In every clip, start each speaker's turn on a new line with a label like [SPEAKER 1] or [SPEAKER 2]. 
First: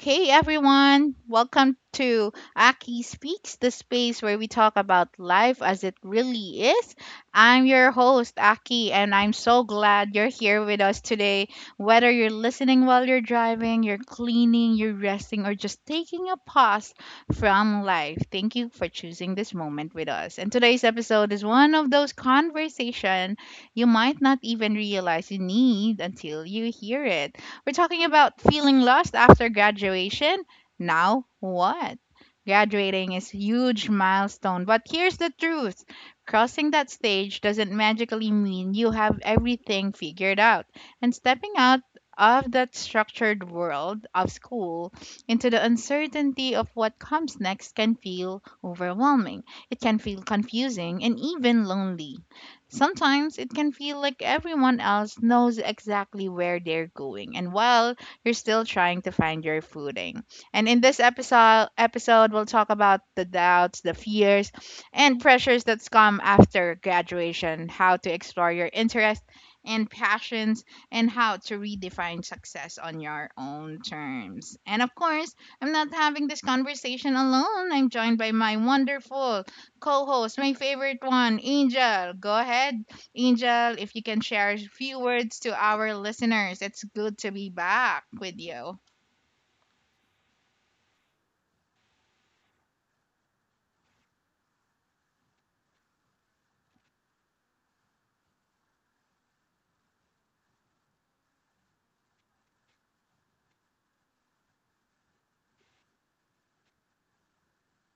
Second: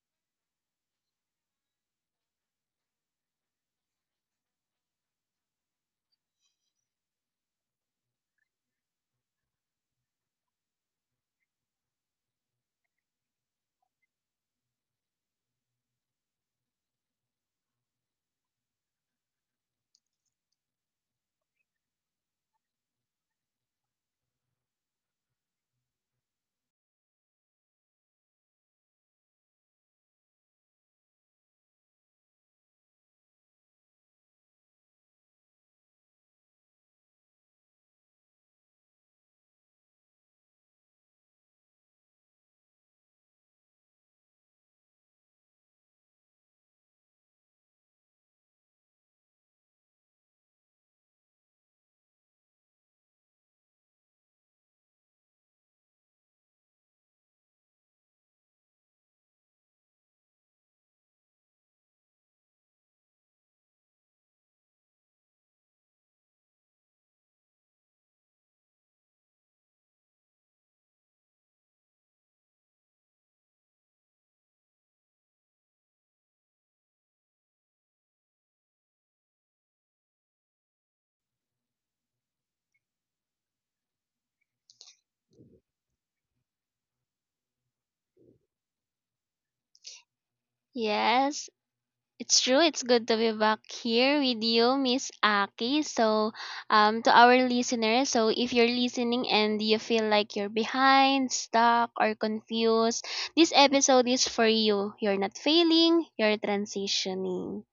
[SPEAKER 1] Hey everyone, welcome to Aki Speaks, the space where we talk about life as it really is. I'm your host, Aki, and I'm so glad you're here with us today. Whether you're listening while you're driving, you're cleaning, you're resting, or just taking a pause from life, thank you for choosing this moment with us. And today's episode is one of those conversations you might not even realize you need until you hear it. We're talking about feeling lost after graduation. Now, what? Graduating is a huge milestone, but here's the truth. Crossing that stage doesn't magically mean you have everything figured out. And stepping out of that structured world of school into the uncertainty of what comes next can feel overwhelming. It can feel confusing and even lonely. Sometimes it can feel like everyone else knows exactly where they're going and while you're still trying to find your footing. And in this episode we'll talk about the doubts, the fears, and pressures that come after graduation, how to explore your interests and passions, and how to redefine success on your own terms. And of course, I'm not having this conversation alone. I'm joined by my wonderful co-host, my favorite one, Angel. Go ahead, Angel, if you can share a few words to our listeners. It's good to be back with you.
[SPEAKER 2] Yes, it's true. It's good to be back here with you, Miss Aki. To our listeners, so if you're listening and you feel like you're behind, stuck, or confused, this episode is for you. You're not failing, you're transitioning.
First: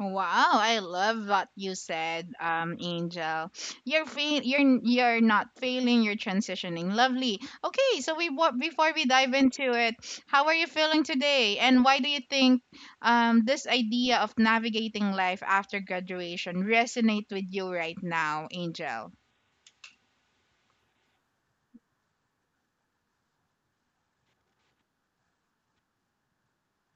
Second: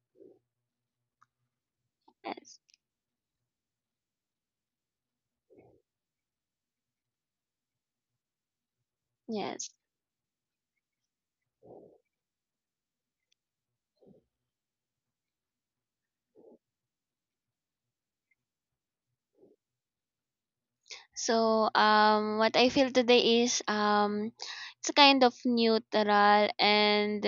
[SPEAKER 1] Wow, I love what you said,
[SPEAKER 2] Yes,
[SPEAKER 1] Angel. You're not failing, you're transitioning. Lovely. Okay, so before we dive
[SPEAKER 2] yes.
[SPEAKER 1] into it, how are you feeling today, and why do you think this idea of navigating life after graduation resonate with you right now, Angel?
[SPEAKER 2] What I feel today is it's kind of neutral, and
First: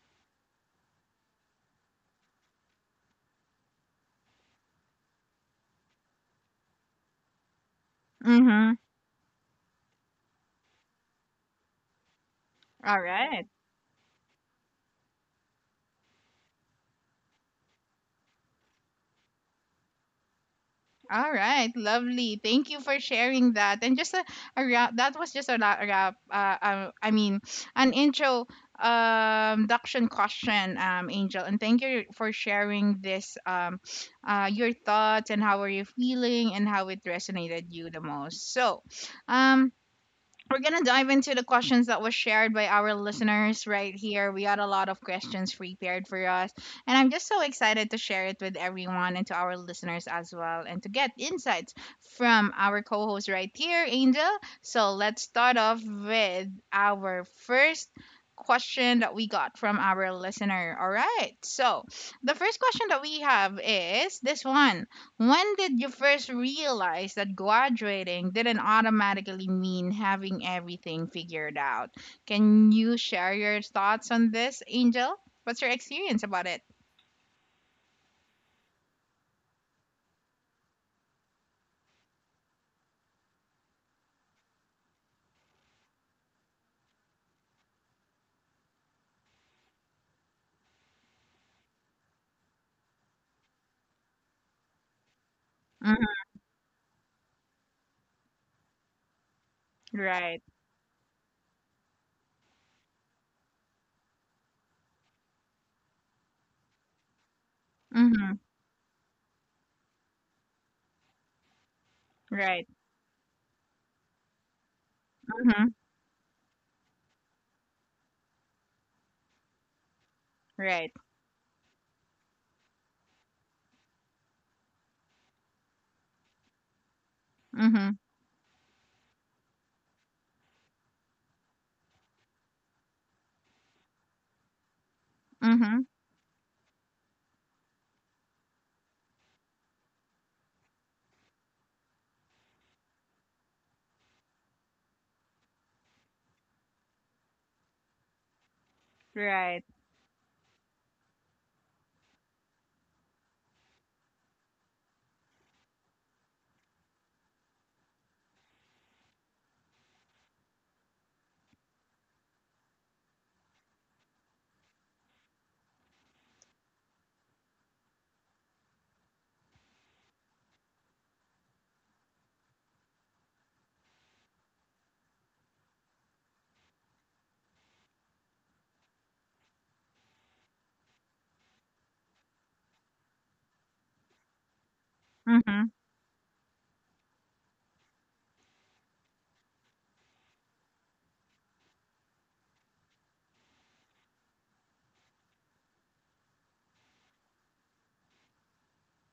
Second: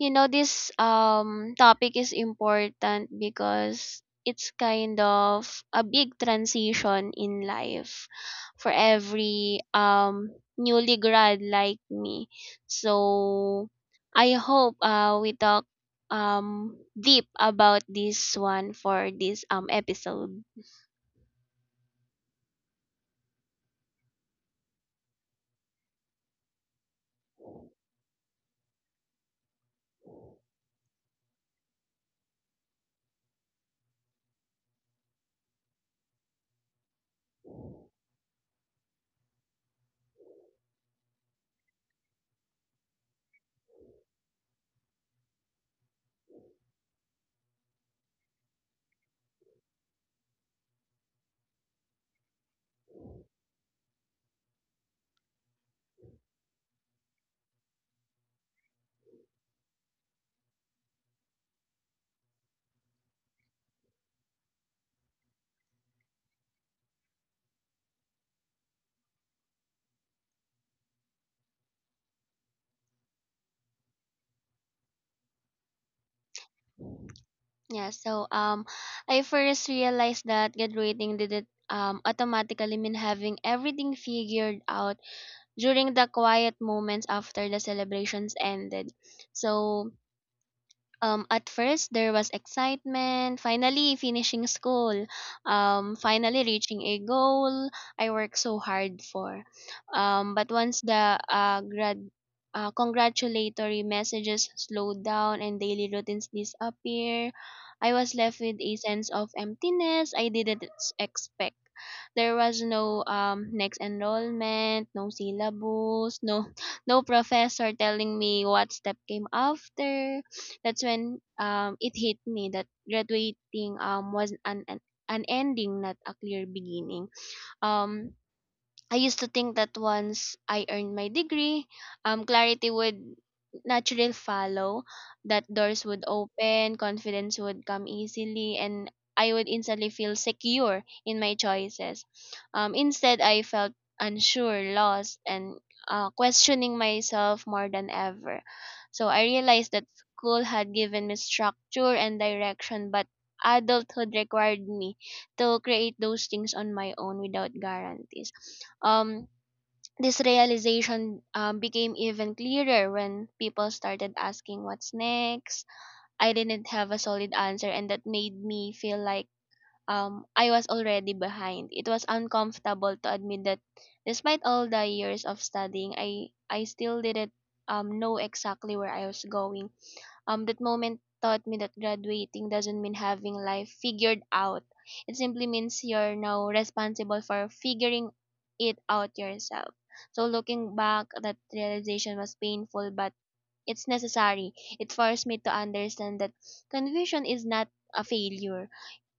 [SPEAKER 2] you know this topic is important because it's kind of a big transition in life
[SPEAKER 1] Mm-hmm.
[SPEAKER 2] for every newly grad like me.
[SPEAKER 1] All right.
[SPEAKER 2] So I hope we talk deep about this one for this episode.
[SPEAKER 1] All right. Lovely. Thank you for sharing that. And just a wrap. That was just a a wrap. An intro duction question angel, and thank you for sharing this your thoughts and how are you feeling and how it resonated you the most. So um we're gonna dive into the questions that was shared by our listeners right here. We got a lot of questions prepared for us, and I'm just so excited to share it with everyone and to our listeners as well, and to get insights from our co-host right here, Angel. So let's start off with our first question that we got from our listener. All right. So the first question that we have is this one. When did you first realize that graduating didn't automatically mean having everything figured out? Can you share your thoughts on this, Angel? What's your experience about it?
[SPEAKER 2] Yeah, so um, I first realized that graduating didn't automatically mean having everything figured out during the quiet moments after the celebrations ended. So at first, there was excitement, finally finishing school,
[SPEAKER 1] Hmm.
[SPEAKER 2] finally reaching a goal I worked so hard for.
[SPEAKER 1] Right.
[SPEAKER 2] But once the congratulatory messages slowed down and daily routines disappear, I was
[SPEAKER 1] Hmm.
[SPEAKER 2] left with a sense of emptiness I didn't expect. There was
[SPEAKER 1] Right.
[SPEAKER 2] no next enrollment, no
[SPEAKER 1] Hmm.
[SPEAKER 2] syllabus, no professor telling me what step came after. That's
[SPEAKER 1] Right.
[SPEAKER 2] when it hit me that graduating was an ending, not a clear beginning.
[SPEAKER 1] Hmm.
[SPEAKER 2] Um I used to think that once I earned my degree, clarity would naturally follow, that doors
[SPEAKER 1] Hmm.
[SPEAKER 2] would open, confidence would come easily, and I would instantly feel secure in my choices. Instead, I felt unsure, lost, and questioning myself more than ever. So I
[SPEAKER 1] Right.
[SPEAKER 2] realized that school had given me structure and direction, but adulthood required me to create those things on my own without guarantees. Um, this realization became even clearer when people started asking what's next. I didn't have a solid answer, and that made me feel like I was already behind. It was uncomfortable to admit that despite all the years of studying, I still didn't know exactly where I was going. That moment taught me that graduating doesn't mean having life figured out. It simply
[SPEAKER 1] Hmm.
[SPEAKER 2] means you're now responsible for figuring it out yourself. So looking back, that realization was painful, but it's necessary. It forced me to understand that confusion is not a failure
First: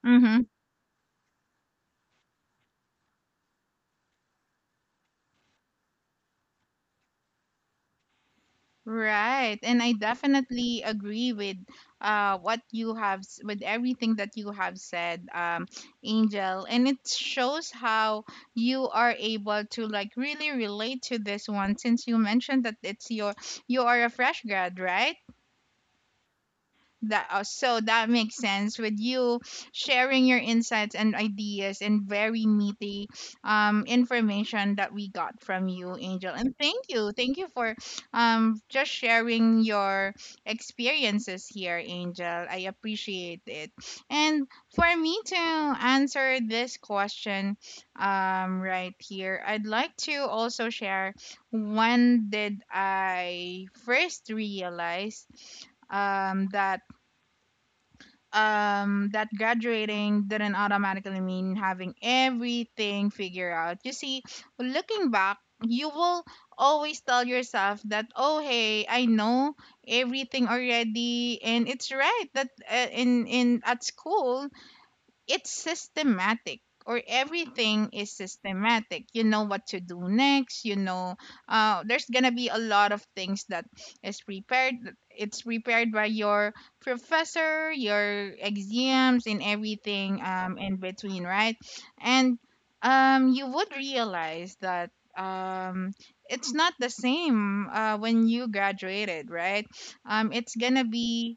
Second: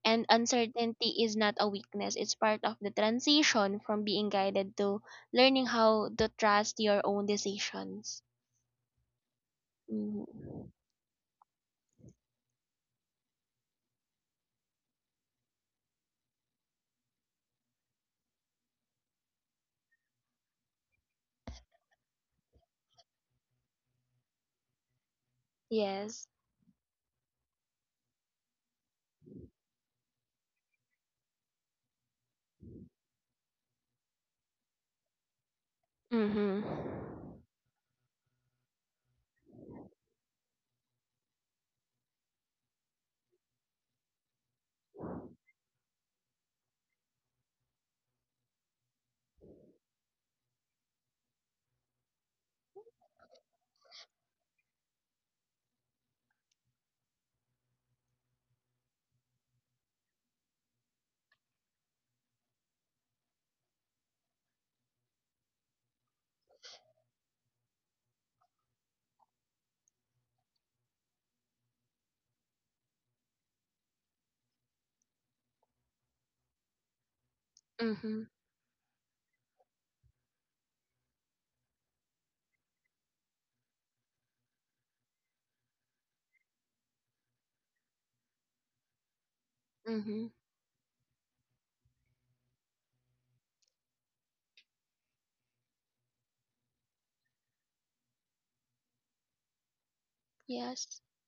[SPEAKER 2] and
[SPEAKER 1] Hmm.
[SPEAKER 2] uncertainty is not a weakness. It's part of the transition from being guided to learning how to trust your own decisions.
[SPEAKER 1] Right. And I
[SPEAKER 2] Mhm.
[SPEAKER 1] definitely agree with what you with everything that you have said, Angel. And it shows how you are able to like really relate to this one since you mentioned that it's your, you are a fresh grad, right?
[SPEAKER 2] Yes.
[SPEAKER 1] That so that makes sense with you sharing your insights and ideas and very meaty information that we got from you, Angel. And
[SPEAKER 2] Mhm.
[SPEAKER 1] thank you for just sharing your experiences here, Angel. I appreciate it. And for me to answer this question, right here, I'd like to also share when did I first realize um, that that graduating didn't automatically mean having everything figured out. You see, looking back, you will always tell yourself that oh hey, I know everything already, and it's right that in at school it's systematic, or everything is
[SPEAKER 2] Mhm.
[SPEAKER 1] systematic, you know what to do next, you know there's gonna be a lot of things that is prepared it's prepared by your professor, your exams and everything
[SPEAKER 2] Mhm.
[SPEAKER 1] in between, right? And you would realize that um, it's not the same when you graduated, right? It's gonna
[SPEAKER 2] Yes.
[SPEAKER 1] be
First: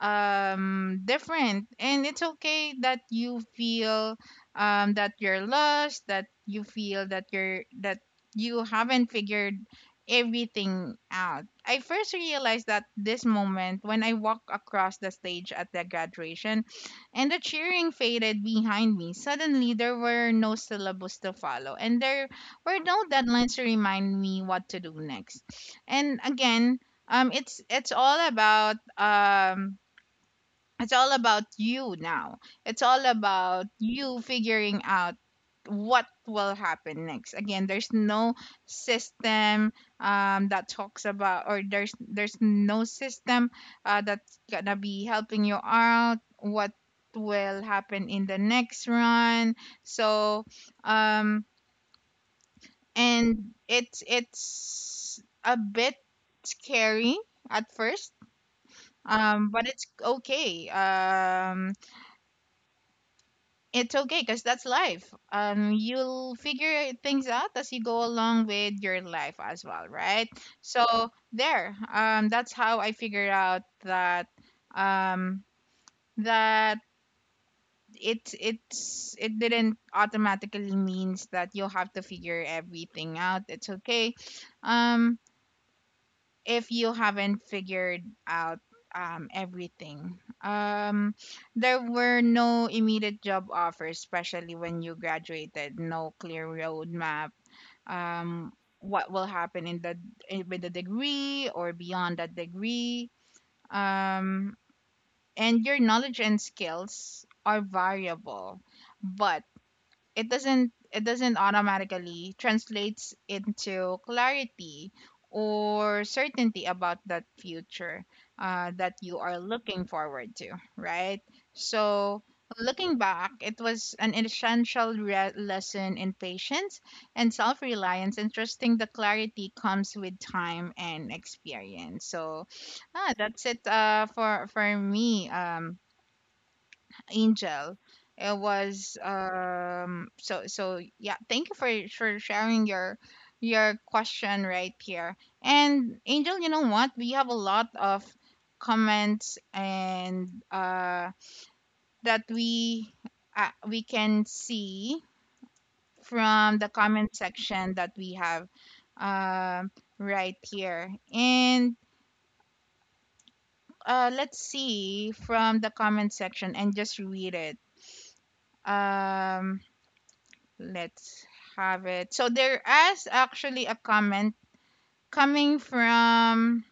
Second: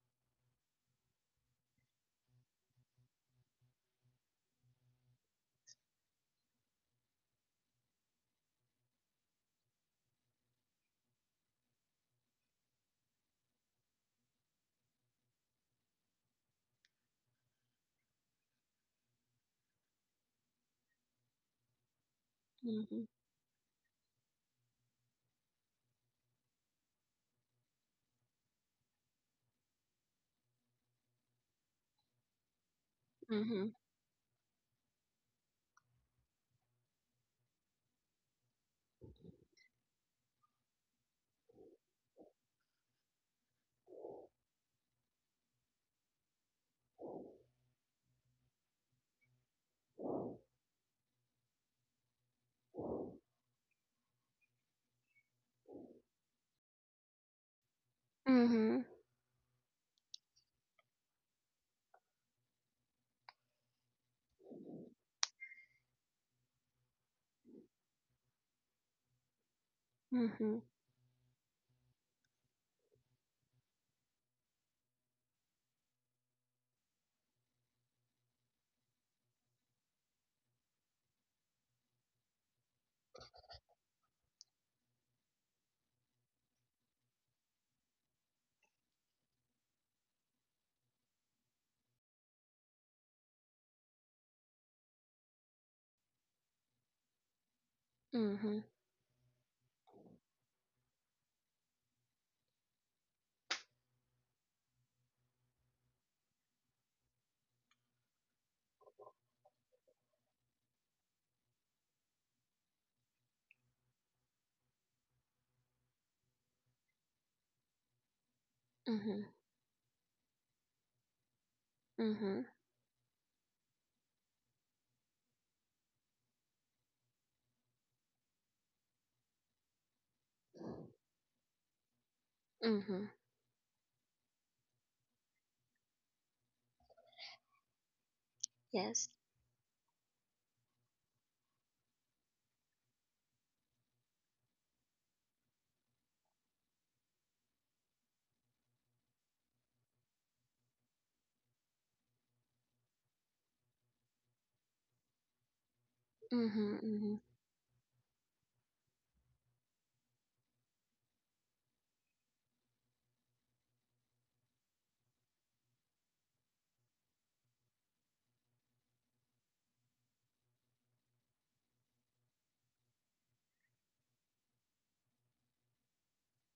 [SPEAKER 1] different, and it's okay that you feel that you're lost, that you feel that you haven't figured everything out. I first realized that this moment when I walked across the stage at the graduation and the cheering faded behind me. Suddenly there were no syllables to follow and there were no
[SPEAKER 2] Mhm.
[SPEAKER 1] deadlines to remind me what to do next. And again, it's it's all about you now. It's all about
[SPEAKER 2] Mhm.
[SPEAKER 1] you figuring out what will happen next. Again, there's no system that talks about, or there's no system that's gonna be helping you out. What will happen in the next run? So, um, and it's a bit scary at first,
[SPEAKER 2] Mhm.
[SPEAKER 1] but it's okay. It's okay because that's life. You'll figure things out as you go along with your life as well, right?
[SPEAKER 2] Mhm.
[SPEAKER 1] So there, that's how I figured out that um, that it's it didn't automatically means that you'll have to figure everything out. It's okay. Um, if you haven't figured out everything. There were no immediate job offers, especially when you graduated. No clear roadmap. Um,
[SPEAKER 2] Mhm.
[SPEAKER 1] what will happen in the with the degree or beyond that degree? Um, and your knowledge and skills are variable, but it doesn't automatically translates into clarity or certainty about that future that you
[SPEAKER 2] Mhm.
[SPEAKER 1] are looking forward to, right? So
[SPEAKER 2] Mhm.
[SPEAKER 1] looking back, it was an essential lesson in patience and self-reliance and trusting the clarity comes with time and experience. So ah,
[SPEAKER 2] Mhm.
[SPEAKER 1] that's it for me, Angel. It was
[SPEAKER 2] Yes.
[SPEAKER 1] so so yeah, thank you for sharing your question right here. And Angel, you know what? We have a lot of comments and that we can see from the
[SPEAKER 2] Mhm.
[SPEAKER 1] comment
[SPEAKER 2] Mhm.
[SPEAKER 1] section that we have um right here. And uh, let's see from the comment section and just read it. Um, let's have it. So there is actually a comment coming from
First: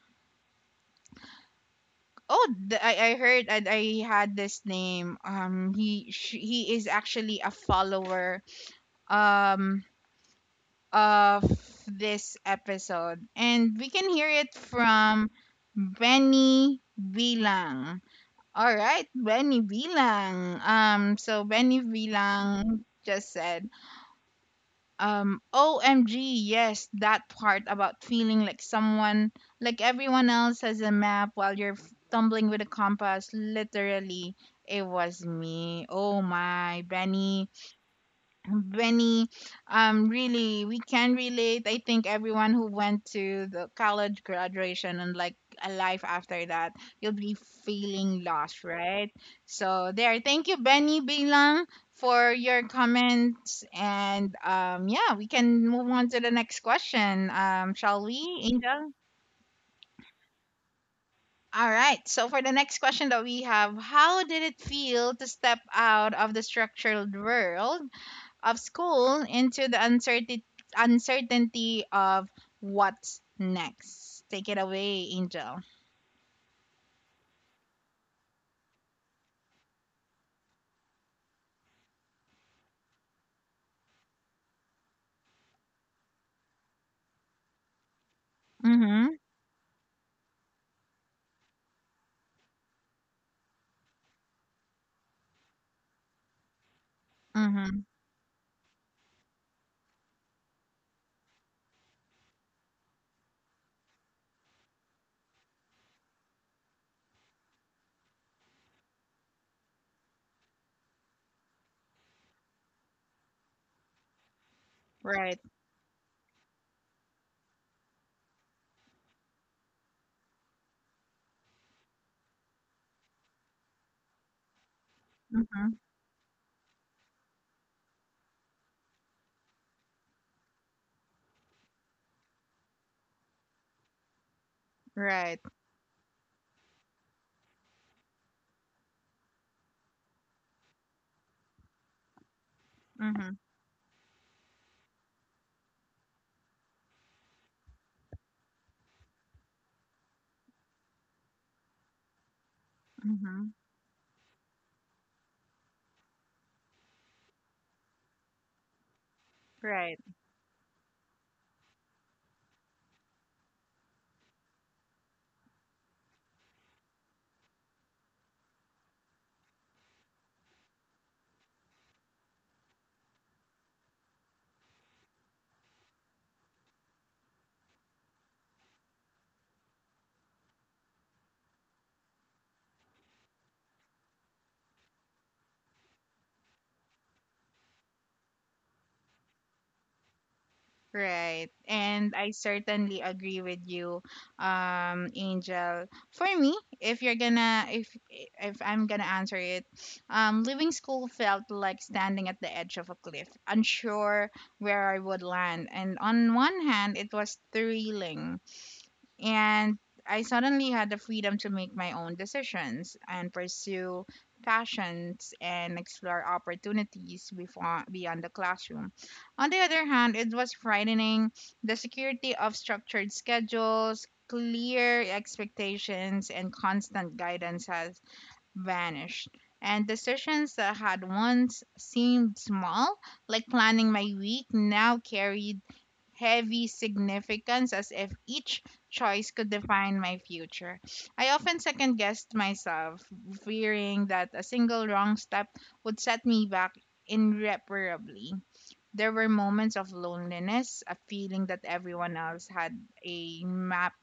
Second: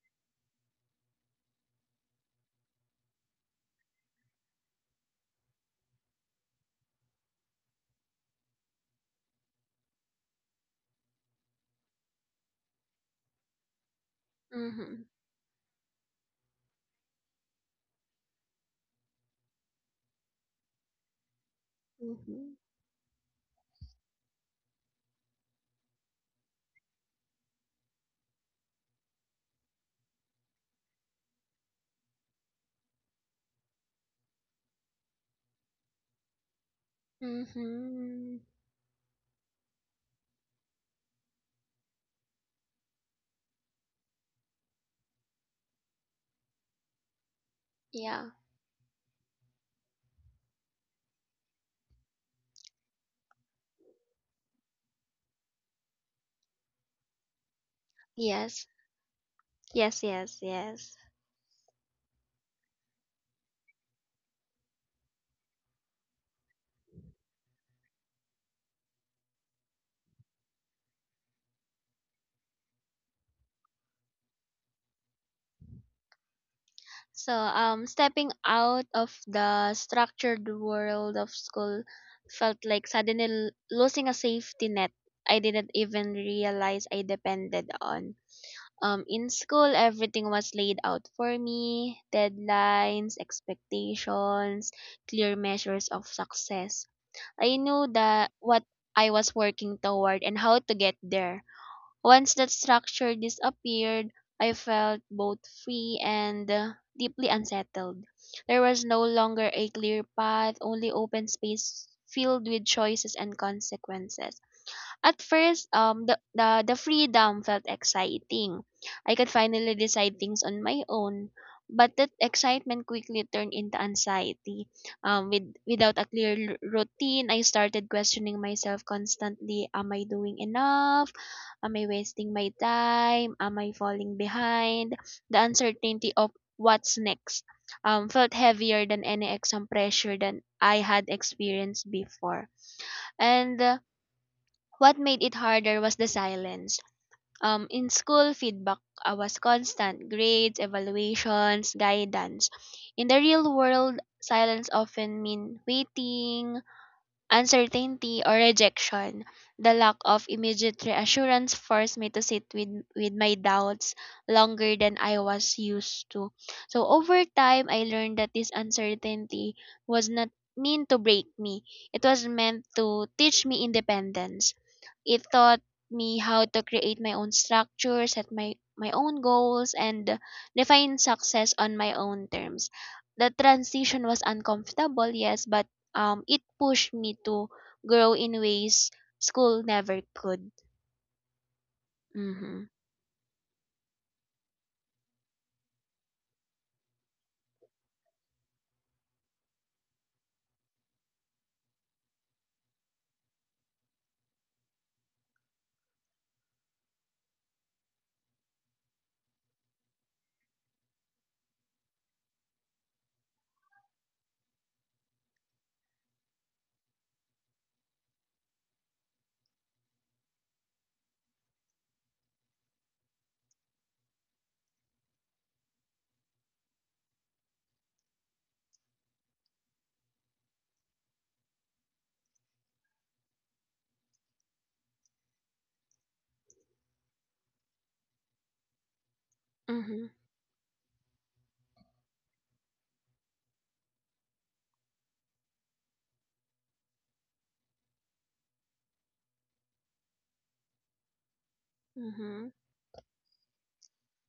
[SPEAKER 1] oh I heard I had this name. Um, he is actually a follower um of this episode and we can hear it
[SPEAKER 2] Mhm.
[SPEAKER 1] from Benny Bilang. All right, Benny Bilang. So Benny
[SPEAKER 2] Mhm.
[SPEAKER 1] Bilang just said um, OMG, yes, that part about feeling like like everyone else has a map while you're tumbling with a compass. Literally, it was me. Oh my,
[SPEAKER 2] Mhm.
[SPEAKER 1] Benny, really, we can relate. I think everyone who went to the college graduation and like a life after that, you'll be feeling
[SPEAKER 2] Yeah.
[SPEAKER 1] lost, right? So there, thank you, Benny Bilang, for your comments, and yeah, we can move on to the next question. Shall we,
[SPEAKER 2] Yes.
[SPEAKER 1] Angel?
[SPEAKER 2] Yes, yes, yes.
[SPEAKER 1] All right. So for the next question that we have, how did it feel to step out of the structured world of school into the uncertainty of what's next. Take it away, Angel.
[SPEAKER 2] Stepping out of the structured world of school felt like suddenly losing a safety net I didn't even realize I depended on.
[SPEAKER 1] Mhm.
[SPEAKER 2] In school, everything was laid out for me: deadlines, expectations, clear measures of success. I
[SPEAKER 1] Mhm.
[SPEAKER 2] knew that what I was working toward and how to get there. Once that structure disappeared, I felt both free and deeply unsettled. There was no longer a clear path, only open space filled with choices and consequences. At
[SPEAKER 1] Right.
[SPEAKER 2] first, the freedom felt exciting. I could finally decide things on my own. But that excitement quickly turned into anxiety.
[SPEAKER 1] Mhm.
[SPEAKER 2] Without a clear routine, I started questioning myself constantly. Am I doing enough? Am I wasting my time? Am I falling behind? The
[SPEAKER 1] Right.
[SPEAKER 2] uncertainty of what's next felt heavier than any exam pressure than I had experienced before.
[SPEAKER 1] Mhm.
[SPEAKER 2] And What made it harder was the silence. In school, feedback was constant: grades, evaluations, guidance. In the real
[SPEAKER 1] Mhm.
[SPEAKER 2] world, silence often mean waiting, uncertainty or rejection. The lack
[SPEAKER 1] Right.
[SPEAKER 2] of immediate reassurance forced me to sit with my doubts longer than I was used to. So over time, I learned that this uncertainty was not meant to break me. It was meant to teach me independence. It taught me how to create my own structure, set my own goals, and define success on my own terms. The transition was uncomfortable, yes, but it pushed me to grow in ways school never could.
[SPEAKER 1] Right. And I
[SPEAKER 2] Mhm.
[SPEAKER 1] certainly agree with you, Angel. For me, if you're gonna if I'm gonna answer it, leaving school felt like standing at the edge of a cliff, unsure where I would land. And on one hand, it was thrilling, and I suddenly had the freedom to make my own decisions and pursue passions and explore opportunities before, beyond the classroom. On the other hand, it was frightening. The security of structured schedules, clear expectations, and constant guidance has vanished, and decisions that had once seemed small, like planning my week, now carried heavy significance, as if each choice could
[SPEAKER 2] Mhm.
[SPEAKER 1] define my future. I often second guessed myself, fearing that a single wrong step would set me back irreparably. There were moments of loneliness, a feeling that everyone
[SPEAKER 2] Mhm.
[SPEAKER 1] else had a map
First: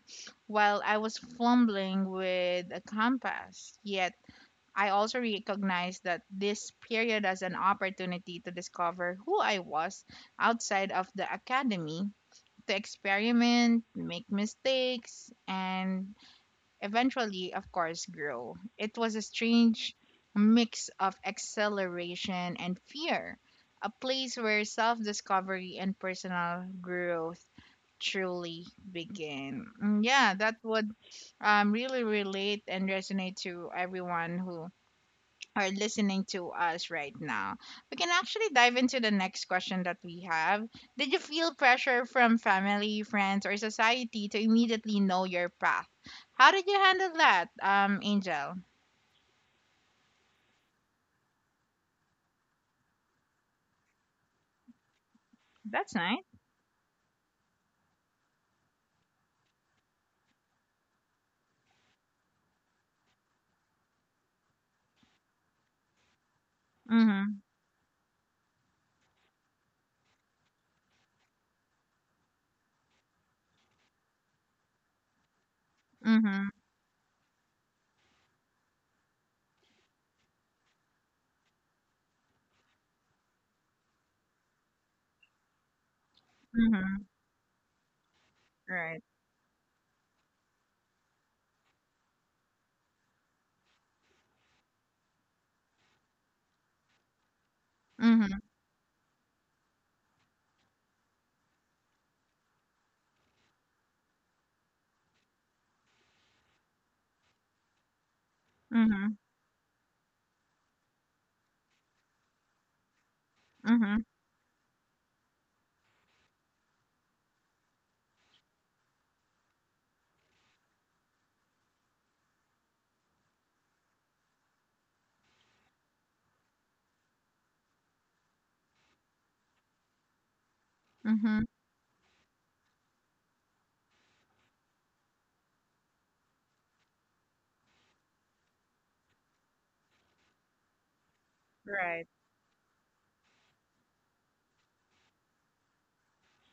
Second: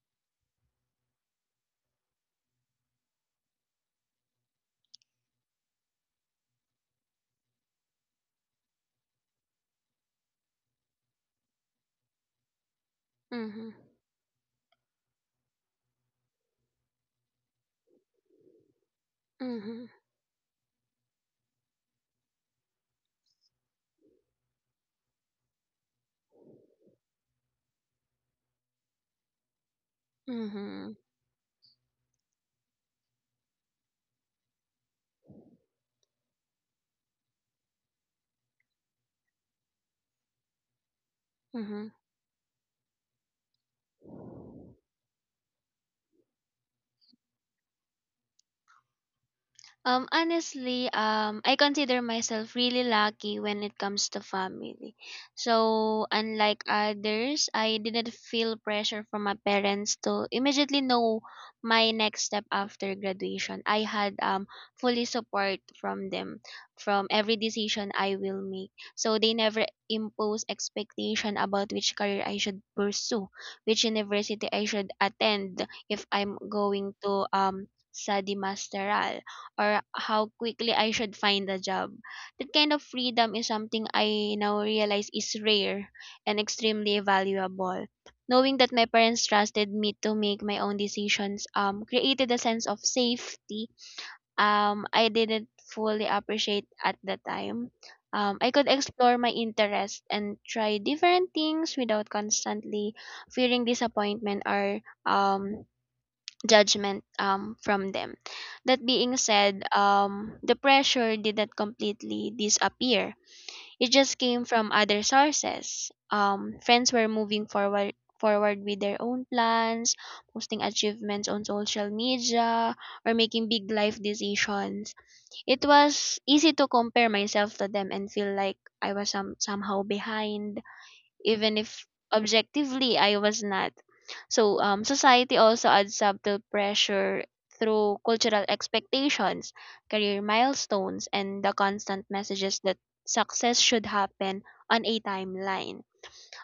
[SPEAKER 1] while I was fumbling with a compass. Yet I also recognized that this period as an opportunity to discover who I was outside of the academy, to
[SPEAKER 2] Mhm.
[SPEAKER 1] experiment, make mistakes, and eventually, of course, grow. It was a
[SPEAKER 2] Mhm.
[SPEAKER 1] strange mix of exhilaration and fear, a place where self discovery and personal growth truly begin. Mm, yeah, that would
[SPEAKER 2] Mhm.
[SPEAKER 1] really relate and resonate to everyone who are listening to us right now. We can actually dive into the next question that we have. Did you feel
[SPEAKER 2] Mhm.
[SPEAKER 1] pressure from family, friends, or society to immediately know your path? How did you handle that, Angel?
[SPEAKER 2] Honestly, I consider myself really lucky when it comes to family.
[SPEAKER 1] That's
[SPEAKER 2] So,
[SPEAKER 1] nice.
[SPEAKER 2] unlike others, I didn't feel pressure from my parents to immediately know my next step after graduation. I had fully support from them from every
[SPEAKER 1] Mhm.
[SPEAKER 2] decision I will make. So they never impose expectation about which career I should pursue, which university I should attend if I'm
[SPEAKER 1] Mhm.
[SPEAKER 2] going to study masteral or how quickly I should find a job. That kind of freedom is something I now realize is rare and extremely
[SPEAKER 1] Mhm.
[SPEAKER 2] valuable. Knowing that my
[SPEAKER 1] Right.
[SPEAKER 2] parents trusted me to make my own decisions created a sense of safety I didn't fully appreciate at the time.
[SPEAKER 1] Mhm.
[SPEAKER 2] I could explore my interests and try different things without constantly fearing disappointment or um, judgment from them. That being
[SPEAKER 1] Mhm.
[SPEAKER 2] said, the pressure didn't completely disappear. It
[SPEAKER 1] Mhm.
[SPEAKER 2] just came from other sources. Friends were moving forward with their own plans, posting achievements on social media, or making big life decisions. It was easy to compare myself to them and feel like I was somehow behind,
[SPEAKER 1] Mhm.
[SPEAKER 2] even if objectively I was not. Society also adds subtle pressure through cultural expectations, career milestones, and the
[SPEAKER 1] Right.
[SPEAKER 2] constant messages that success should happen on a timeline.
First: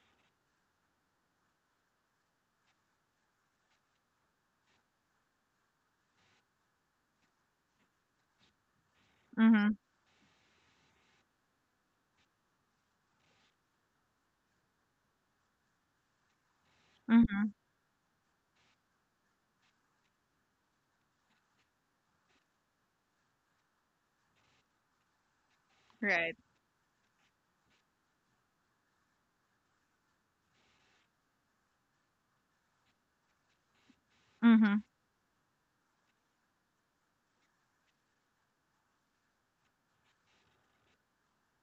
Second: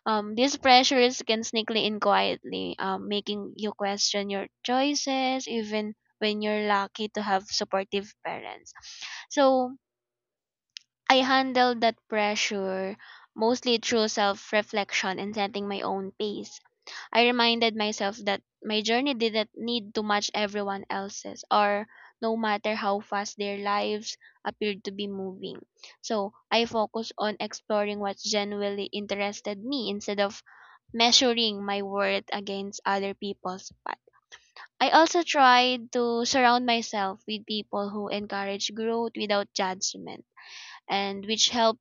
[SPEAKER 2] These pressures can sneakily in quietly, making you question your choices even when you're lucky to have supportive parents. So
[SPEAKER 1] Mhm.
[SPEAKER 2] I handled that pressure mostly through self reflection and setting my own pace. I
[SPEAKER 1] Mhm.
[SPEAKER 2] reminded myself that my journey didn't need to match everyone else's, or no matter how fast their lives appeared to be moving. So
[SPEAKER 1] Right.
[SPEAKER 2] I focused on exploring what genuinely interested me instead of measuring my worth against other people's path. I
[SPEAKER 1] Mhm.
[SPEAKER 2] also tried to surround myself with people who encourage growth without judgment and which help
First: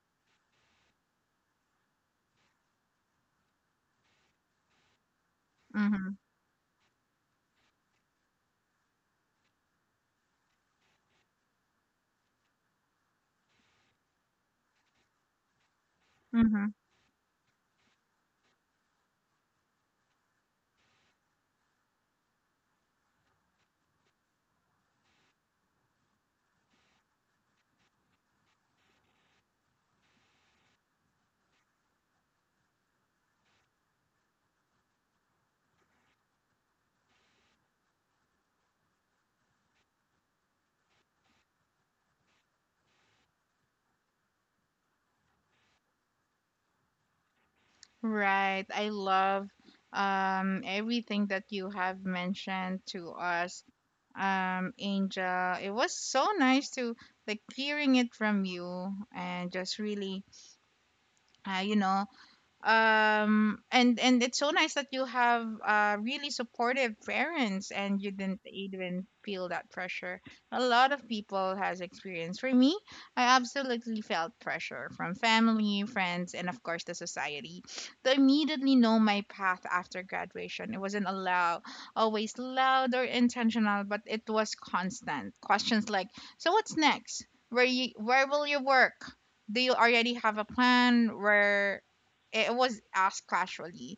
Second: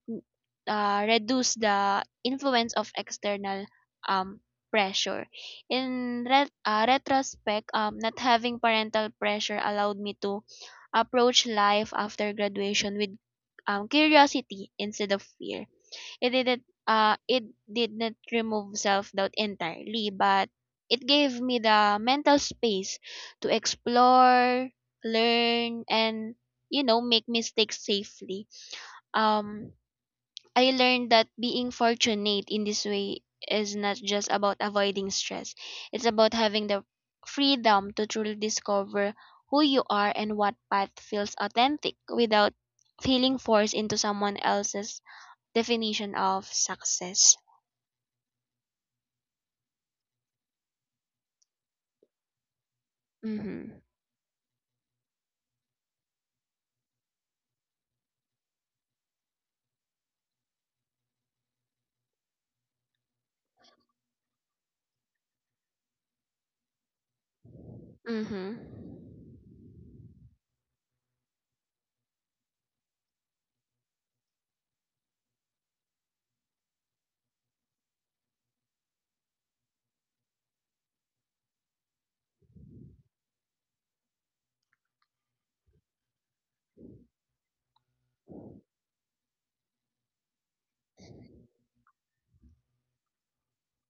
[SPEAKER 2] reduce the influence of external um, pressure.
[SPEAKER 1] Mhm.
[SPEAKER 2] In retrospect, not having parental pressure allowed me to approach life after graduation with curiosity instead of fear. It didn't
[SPEAKER 1] Mhm.
[SPEAKER 2] It did not remove self doubt entirely, but it gave me the mental space to explore, learn, and you know make mistakes safely. um, I learned that being fortunate in this way is not just about avoiding stress. It's about having the freedom to truly discover who you are and what path feels authentic without feeling forced into someone else's definition of success.
[SPEAKER 1] Right. I love everything that you have mentioned to us,
[SPEAKER 2] Mhm.
[SPEAKER 1] Angel. It was so nice to like hearing it from you and just really uh, you know, and it's so nice that you have really supportive parents and you didn't
[SPEAKER 2] Mhm.
[SPEAKER 1] even feel that pressure. A lot of people has experience. For me, I absolutely felt pressure from family, friends, and of course the society to immediately know my path after graduation. It wasn't allow always loud or intentional, but it was constant questions like, so what's next? Where you where will you work? Do you already have a plan where? It was asked casually,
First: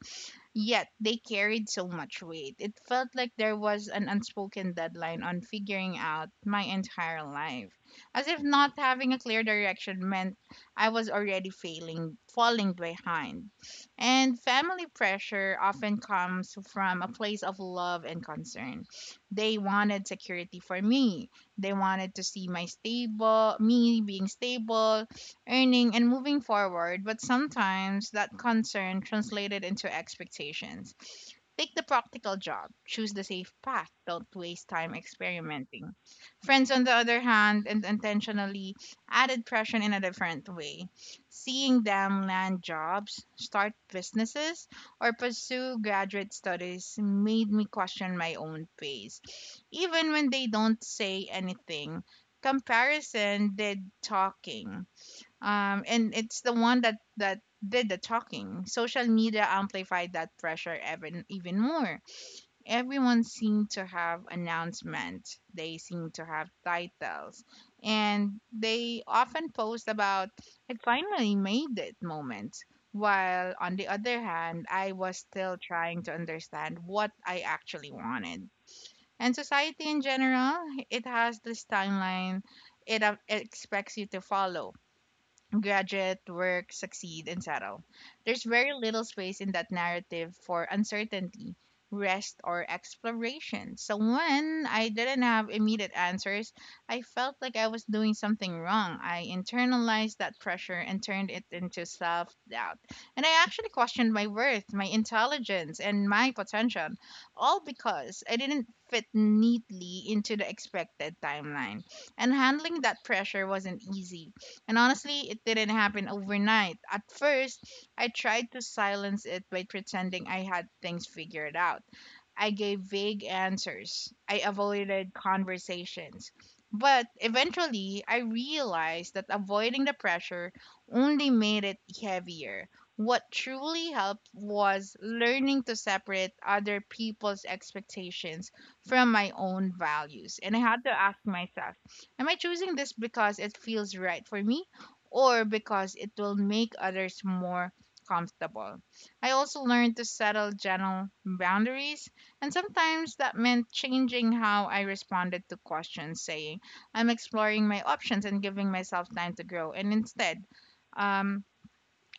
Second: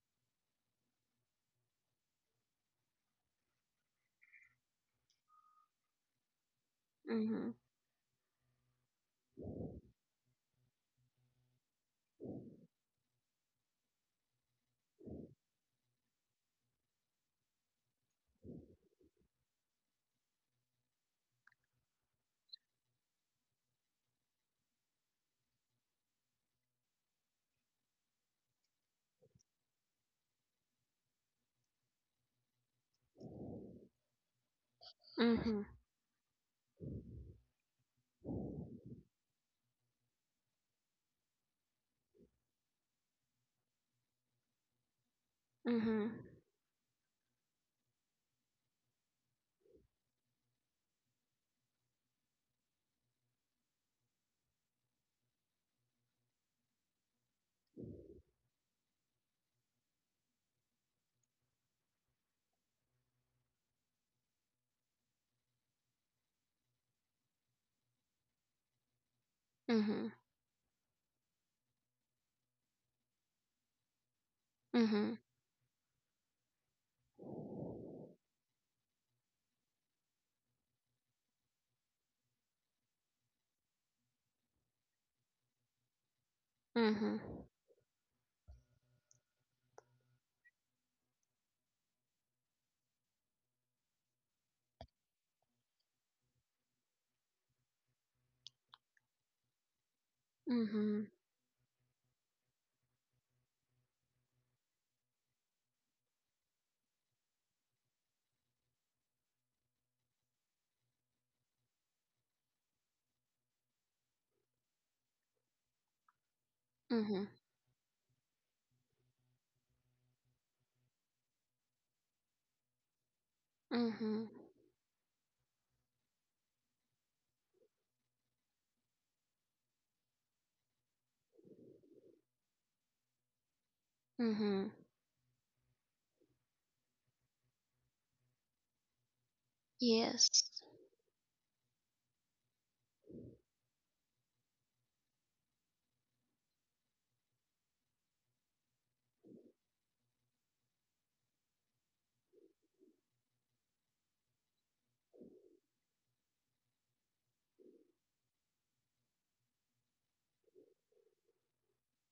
[SPEAKER 1] yet they carried so much weight. It felt like there was an unspoken deadline on figuring out my entire
[SPEAKER 2] Mhm.
[SPEAKER 1] life, as if not having a clear direction meant I was already failing, falling behind. And family pressure often comes from a place of love and concern. They wanted security for me. They wanted to see my stable, me being stable, earning, and moving forward, but sometimes that concern translated into expectations. Take the practical job, choose the safe path, don't waste time
[SPEAKER 2] Mhm.
[SPEAKER 1] experimenting. Friends, on the other hand, and intentionally added pressure in a different way. Seeing them land jobs, start businesses, or pursue
[SPEAKER 2] Mhm.
[SPEAKER 1] graduate studies made me question my own pace. Even when they don't say anything, comparison did talking and it's the one that did the talking. Social media amplified that pressure even more. Everyone seemed to have announcements. They seemed to have titles, and they often post
[SPEAKER 2] Mhm.
[SPEAKER 1] about "I finally made it" moments. While on the other hand, I was
[SPEAKER 2] Mhm.
[SPEAKER 1] still trying to understand what I actually wanted. And society in general, it has this timeline it expects you to follow. Graduate, work,
[SPEAKER 2] Mhm.
[SPEAKER 1] succeed, and settle. There's very little space in that narrative for uncertainty, rest, or exploration. So when I didn't have immediate answers, I felt like I was doing something wrong. I internalized that pressure and
[SPEAKER 2] Mhm.
[SPEAKER 1] turned it into self doubt. And I actually questioned my worth, my intelligence, and my potential, all because I didn't fit neatly into the expected timeline. And handling that pressure wasn't easy, and honestly, it didn't happen overnight. At
[SPEAKER 2] Mhm.
[SPEAKER 1] first, I tried to silence it by pretending I had things figured out. I gave vague answers.
[SPEAKER 2] Mhm.
[SPEAKER 1] I avoided conversations. But eventually, I realized that avoiding the pressure only made it heavier. What truly helped
[SPEAKER 2] Mhm.
[SPEAKER 1] was learning to separate other people's expectations from my own values.
[SPEAKER 2] Yes.
[SPEAKER 1] And I had to ask myself, am I choosing this because it feels right for me, or because it will make others more comfortable? I also learned to settle general boundaries, and sometimes that meant changing how I responded to questions, saying, I'm exploring my options and giving myself time to grow. Um,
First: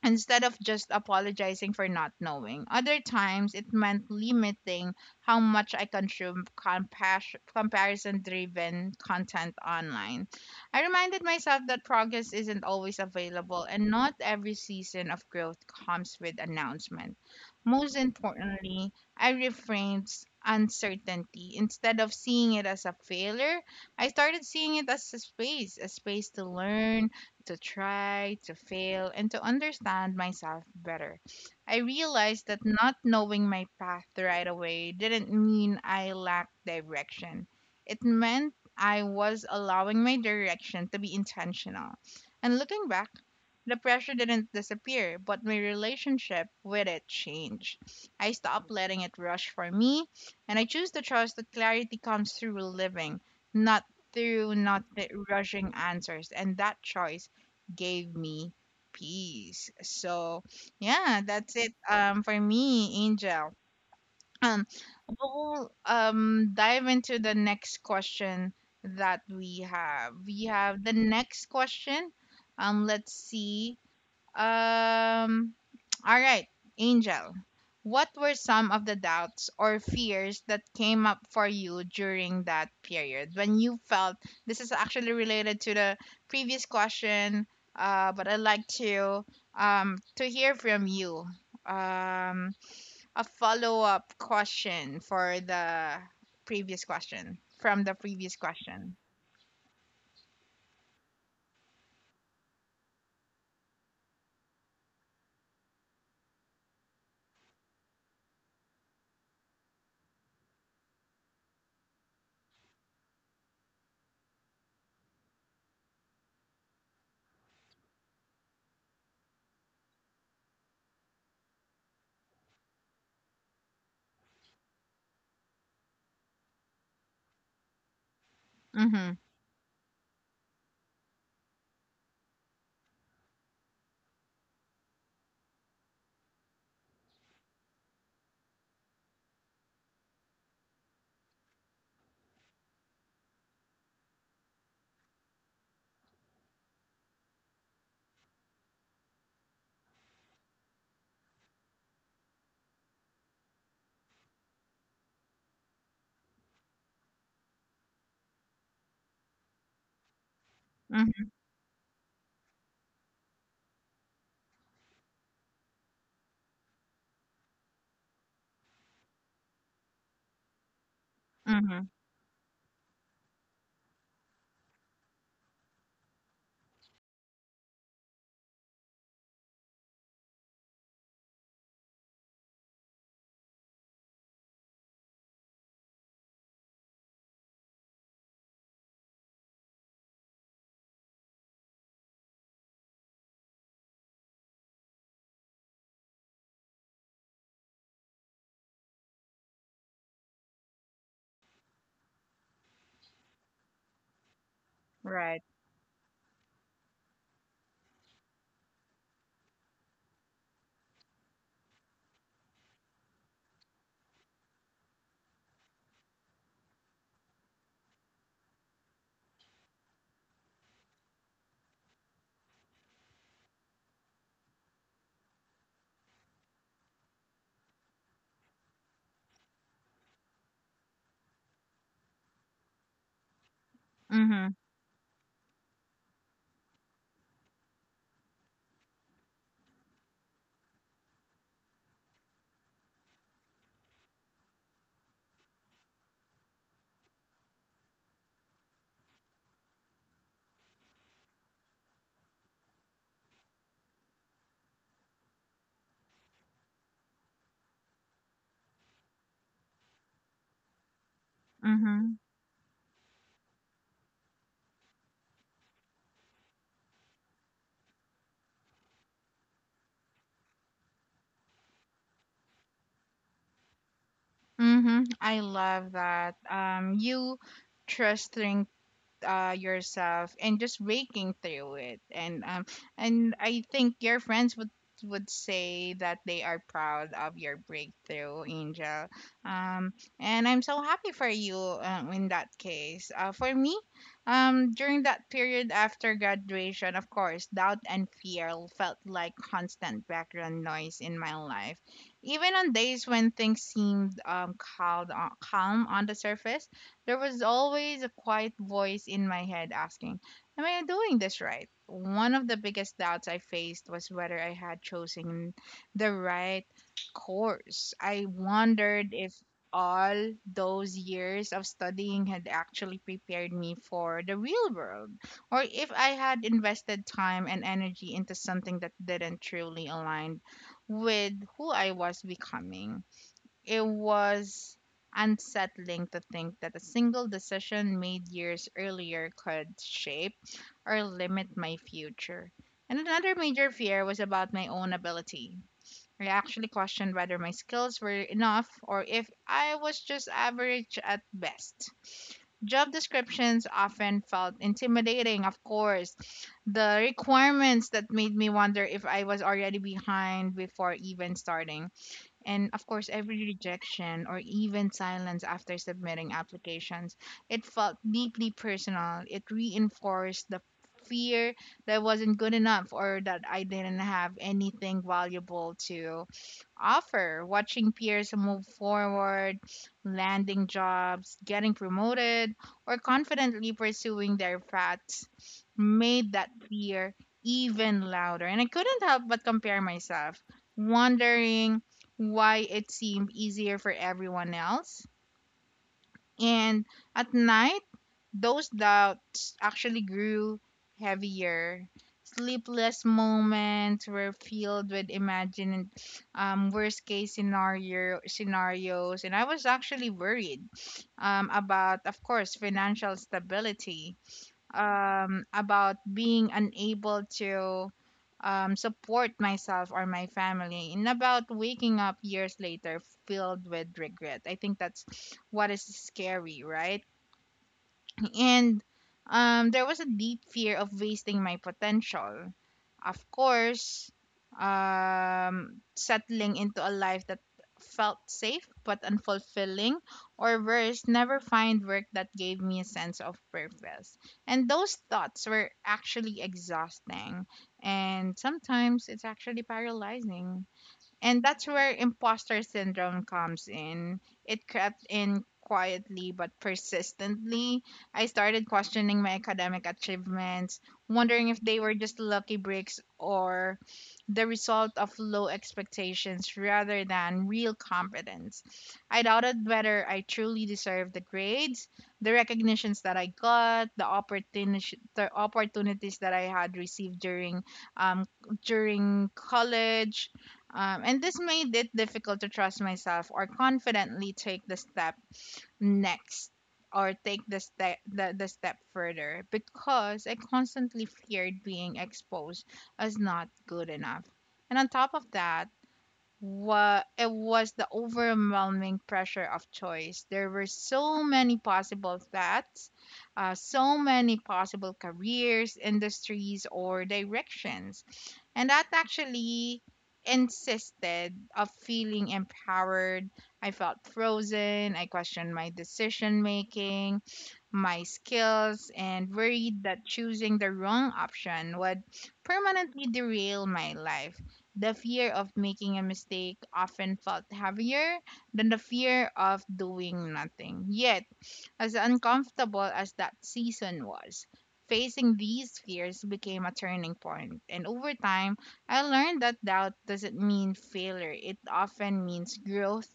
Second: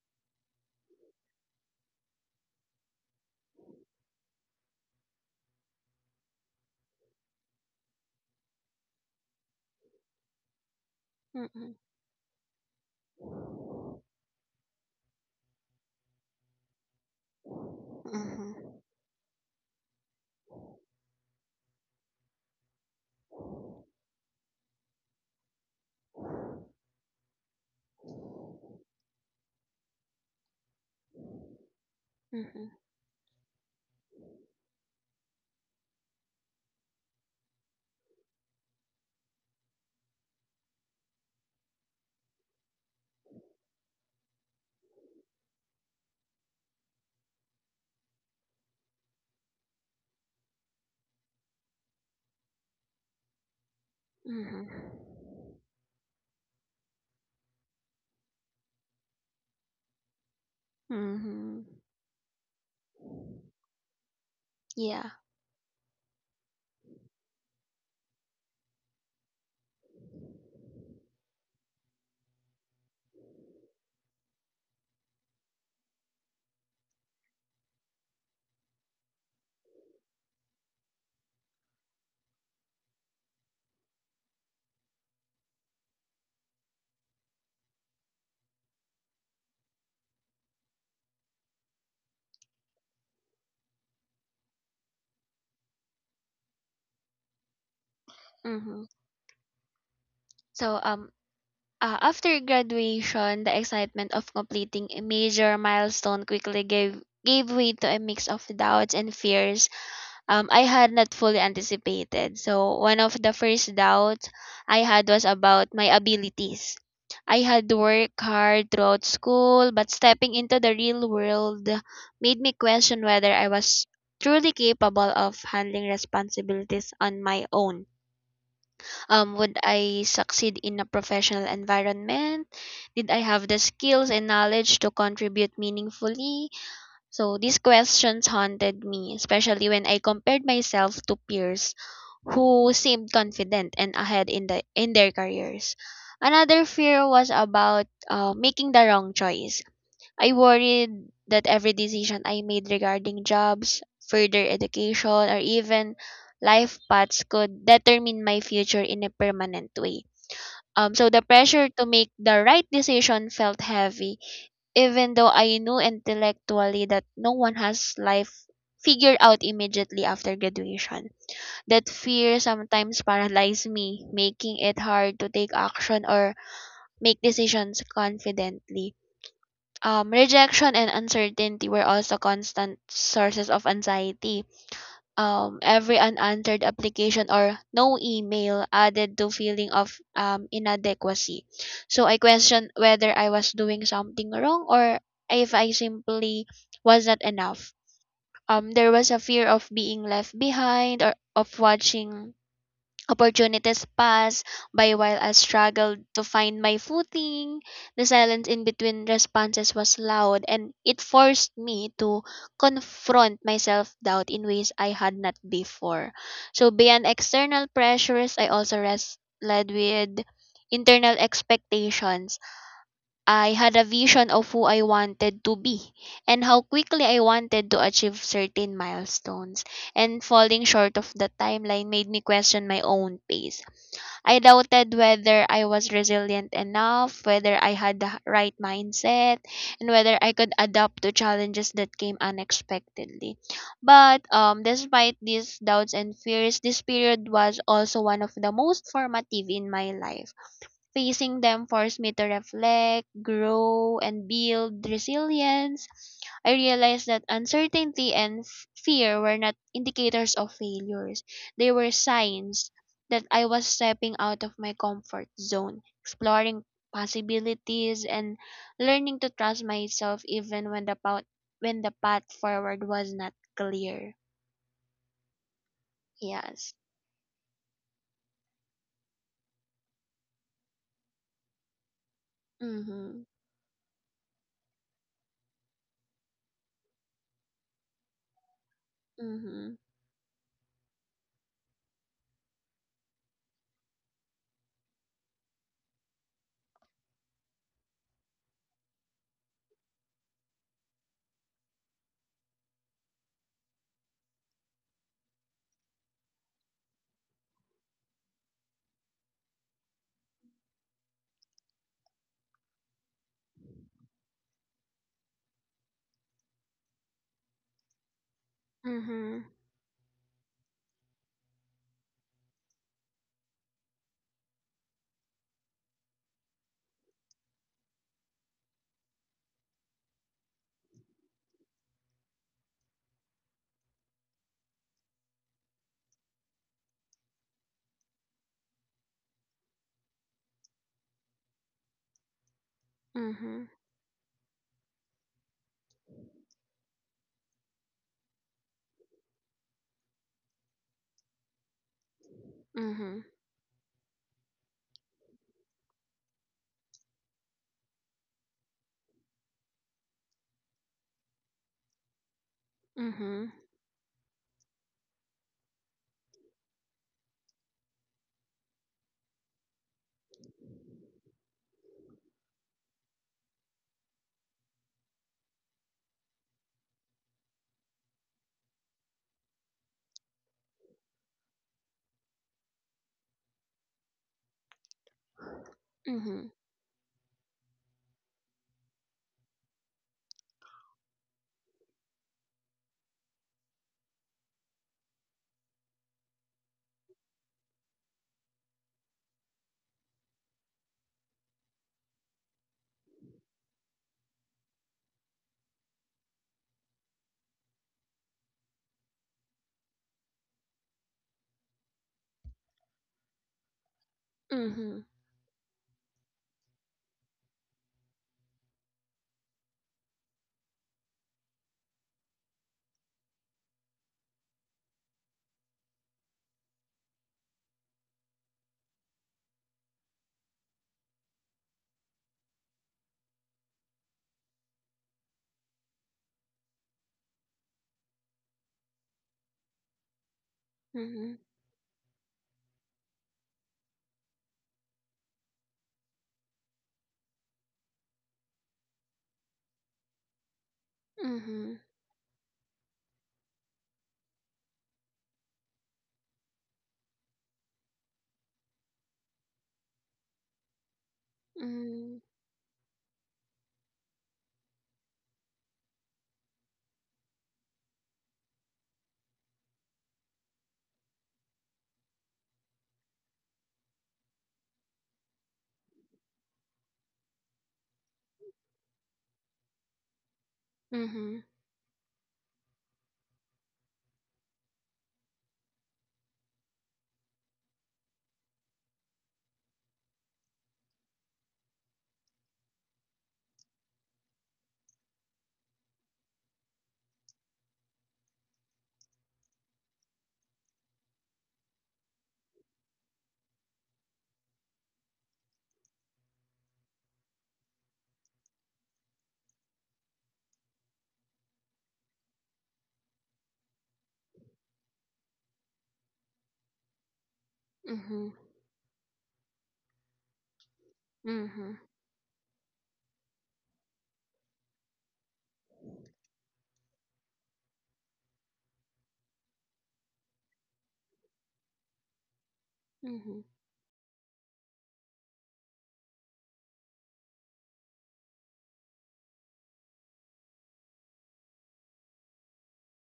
[SPEAKER 1] instead of just apologizing for not knowing. Other times, it meant limiting how much I consume comparison driven content online. I reminded myself
[SPEAKER 2] Mhm.
[SPEAKER 1] that progress isn't always available, and not every season of growth comes with announcement. Most
[SPEAKER 2] Mhm.
[SPEAKER 1] importantly, I reframed uncertainty. Instead of seeing it as a failure, I started seeing it as a space to learn, to try, to fail, and to understand myself better. I realized that
[SPEAKER 2] Mhm.
[SPEAKER 1] not knowing my path right away didn't mean I lacked direction. It meant I was allowing my direction to be intentional. And looking back, the pressure didn't disappear, but my relationship with it changed. I stopped letting it rush for me, and I choose to trust that clarity comes through living, not through
[SPEAKER 2] Mhm.
[SPEAKER 1] not th- rushing answers. And that choice gave me peace. So yeah, that's
[SPEAKER 2] Mhm.
[SPEAKER 1] it for me, Angel. Um
[SPEAKER 2] Yeah.
[SPEAKER 1] we'll dive into the next question that we have. We have the next question. Let's see. Um, all right, Angel. What were some of the doubts or fears that came up for you during that period when you felt, this is actually related to the previous question? But I'd like to hear from you. um a follow up question for the previous question, from the previous
[SPEAKER 2] Mhm.
[SPEAKER 1] question.
[SPEAKER 2] So um After graduation, the excitement of completing a major milestone quickly gave way to a mix of doubts and fears I had not fully anticipated. So, one of the first doubts I had was about my abilities. I had worked hard throughout school, but stepping into the real world made me question whether I was truly capable of handling responsibilities on my own.
[SPEAKER 1] Mhm.
[SPEAKER 2] Would I succeed in a professional environment? Did I have the skills and knowledge to contribute meaningfully? So these questions haunted me, especially when I compared myself to peers who seemed confident and ahead in their careers. Another fear was about making the wrong choice. I worried that every decision I made regarding jobs, further education, or even life paths could determine my future in a permanent way. So the
[SPEAKER 1] Mhm.
[SPEAKER 2] pressure to make the right decision felt heavy even though I knew intellectually that no one has life figured out immediately after graduation. That
[SPEAKER 1] Mhm.
[SPEAKER 2] fear sometimes paralyzed me, making it hard to take action or make decisions confidently. Rejection and uncertainty were also constant sources of anxiety. Every unanswered application or no email added to feeling of inadequacy. So I questioned whether I was doing something wrong or if I simply was not enough. There was a fear of being left behind or of watching opportunities passed by while I
[SPEAKER 1] Right.
[SPEAKER 2] struggled to find my footing. The silence in between responses was loud, and it forced me to confront my self doubt in ways I had not before. So, beyond external pressures, I also led with internal expectations. I had a vision of who I wanted to be and how quickly I wanted to achieve certain milestones, and falling short of the timeline made me question my own pace. I
[SPEAKER 1] Mhm.
[SPEAKER 2] doubted whether I was resilient enough, whether I had the right mindset, and whether I could adapt to challenges that came unexpectedly. But despite these doubts and fears, this period was also one of the most formative in my life. Facing them forced me to reflect, grow, and build resilience. I realized that uncertainty and fear were not indicators of failures. They were
[SPEAKER 1] Mhm.
[SPEAKER 2] signs that I was stepping out of my comfort zone, exploring possibilities and learning to trust myself even when the path forward was not clear.
[SPEAKER 1] Mm-hmm. I love that.
[SPEAKER 2] Yes.
[SPEAKER 1] You trusting yourself and just breaking through it, and
[SPEAKER 2] Mhm.
[SPEAKER 1] I think your friends would say that they are proud of your breakthrough, Angel.
[SPEAKER 2] Mhm.
[SPEAKER 1] um and I'm so happy for you, in that case. For me, during that period after graduation, of course doubt and fear felt like constant background noise in my life. Even on days when things seemed calm on the surface, there was always a quiet voice in my head asking, am I doing this right? One of the biggest doubts I faced was whether I had chosen the right course. I wondered if
[SPEAKER 2] Mhm.
[SPEAKER 1] all those years of studying had actually prepared me for the real world, or if I had invested time and energy into something that didn't truly align with who I was becoming. It was unsettling to think that a single decision made years earlier could shape or limit my future. And another
[SPEAKER 2] Mhm.
[SPEAKER 1] major fear was about my own ability. I actually questioned whether my skills were enough, or if I was just average at best. Job
[SPEAKER 2] Mhm.
[SPEAKER 1] descriptions often felt intimidating, of course. The requirements that made me wonder if I was already behind before even starting. And of course, every
[SPEAKER 2] Mhm.
[SPEAKER 1] rejection or even silence after submitting applications, it felt deeply personal. It reinforced the fear that I wasn't good enough, or that I didn't have anything valuable to offer. Watching peers move forward, landing jobs, getting promoted, or confidently pursuing their paths made
[SPEAKER 2] Mhm.
[SPEAKER 1] that fear even louder. And I couldn't help but compare myself, wondering why it seemed easier for everyone else. And at night, those doubts actually grew heavier. Sleepless moments were filled with imagined worst case scenarios, and I was actually worried about, of course, financial stability,
[SPEAKER 2] Mhm.
[SPEAKER 1] about being unable to support myself or my family, and about waking up years later filled with regret. I think that's what is scary, right? and There was a deep fear of wasting my potential. Of course, settling into a life that felt safe but unfulfilling, or worse,
[SPEAKER 2] Mhm.
[SPEAKER 1] never find work that gave me a sense of purpose. And those thoughts were actually exhausting, and sometimes it's actually paralyzing. And that's
[SPEAKER 2] Mhm.
[SPEAKER 1] where imposter syndrome comes in. It crept in quietly but persistently. I started questioning my academic achievements, wondering if they were
[SPEAKER 2] Mhm.
[SPEAKER 1] just lucky breaks or the result of low expectations rather than real competence. I doubted whether I truly deserved the grades, the recognitions that I got, the opportunities that I had received during um, during college, and this
[SPEAKER 2] Mhm.
[SPEAKER 1] made it difficult to trust myself or confidently take the step next, or take the step the step further, because I constantly feared being exposed as not good enough. And on top of that, Wa it was the overwhelming pressure of choice. There were so many possible paths, so many possible careers, industries, or directions. And that actually insisted of feeling empowered. I felt frozen. I questioned my decision making, my
[SPEAKER 2] Mhm.
[SPEAKER 1] skills, and worried that choosing the wrong option
[SPEAKER 2] Mhm.
[SPEAKER 1] would permanently derail my life. The fear of making a mistake often felt heavier than the fear of doing nothing. Yet, as uncomfortable as that
[SPEAKER 2] Mhm.
[SPEAKER 1] season was, facing these fears became a turning point, and over time, I learned that doubt doesn't mean failure. It often means growth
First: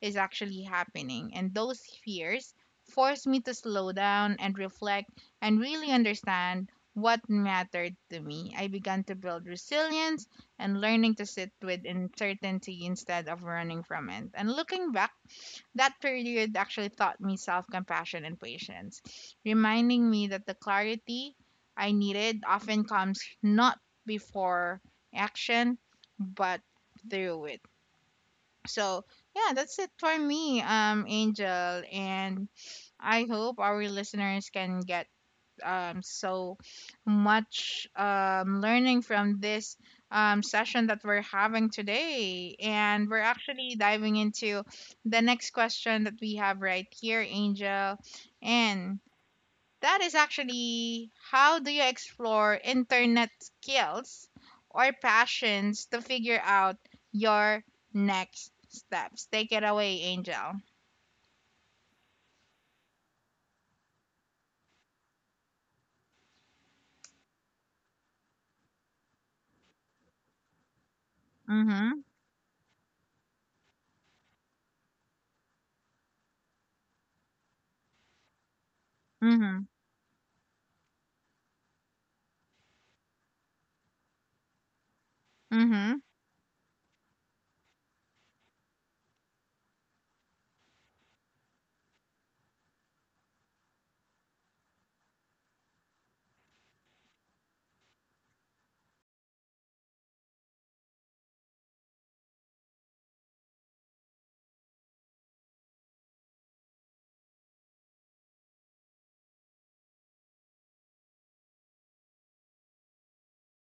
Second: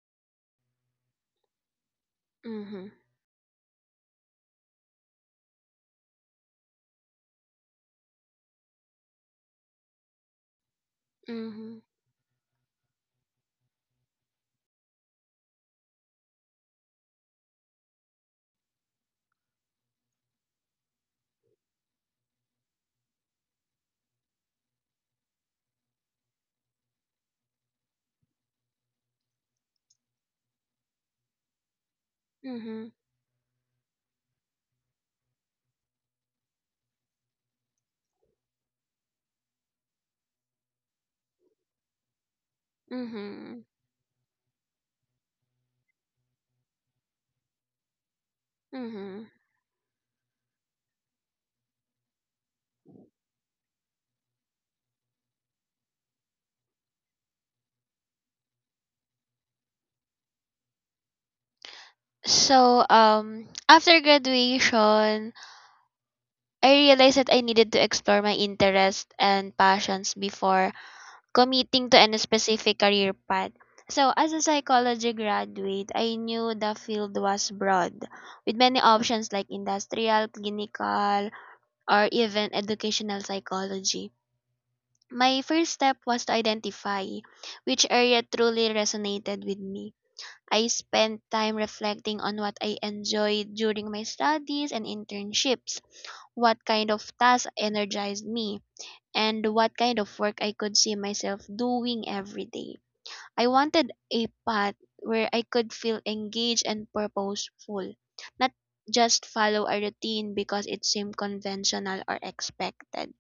[SPEAKER 1] is actually happening, and those fears
[SPEAKER 2] Mhm.
[SPEAKER 1] forced me to slow down and reflect and really understand what mattered to me. I began to build resilience and learning to sit
[SPEAKER 2] Mhm.
[SPEAKER 1] with uncertainty instead of running from it. And looking back, that period actually taught me self compassion and patience, reminding me that the clarity I needed often comes not before action, but through it. So, yeah, that's it for me, Angel. And
[SPEAKER 2] Mhm.
[SPEAKER 1] I hope our listeners can get so much learning from this session that we're having today. And we're
[SPEAKER 2] Mhm.
[SPEAKER 1] actually diving into the next question that we have right here, Angel. And
[SPEAKER 2] Mhm.
[SPEAKER 1] that is actually, how do you explore internet skills or passions to figure out your next steps? Take it away, Angel.
[SPEAKER 2] So, after graduation, I realized that I needed to explore my interests and passions before
[SPEAKER 1] Mm-hmm.
[SPEAKER 2] committing to any specific career path. So, as a psychology graduate, I knew the field was broad, with many
[SPEAKER 1] Mm-hmm.
[SPEAKER 2] options like industrial, clinical, or even educational psychology. My
[SPEAKER 1] Mm-hmm.
[SPEAKER 2] first step was to identify which area truly resonated with me. I spent time reflecting on what I enjoyed during my studies and internships, what kind of tasks energized me, and what kind of work I could see myself doing every day. I wanted a path where I could feel engaged and purposeful, not just follow a routine because it seemed conventional or expected.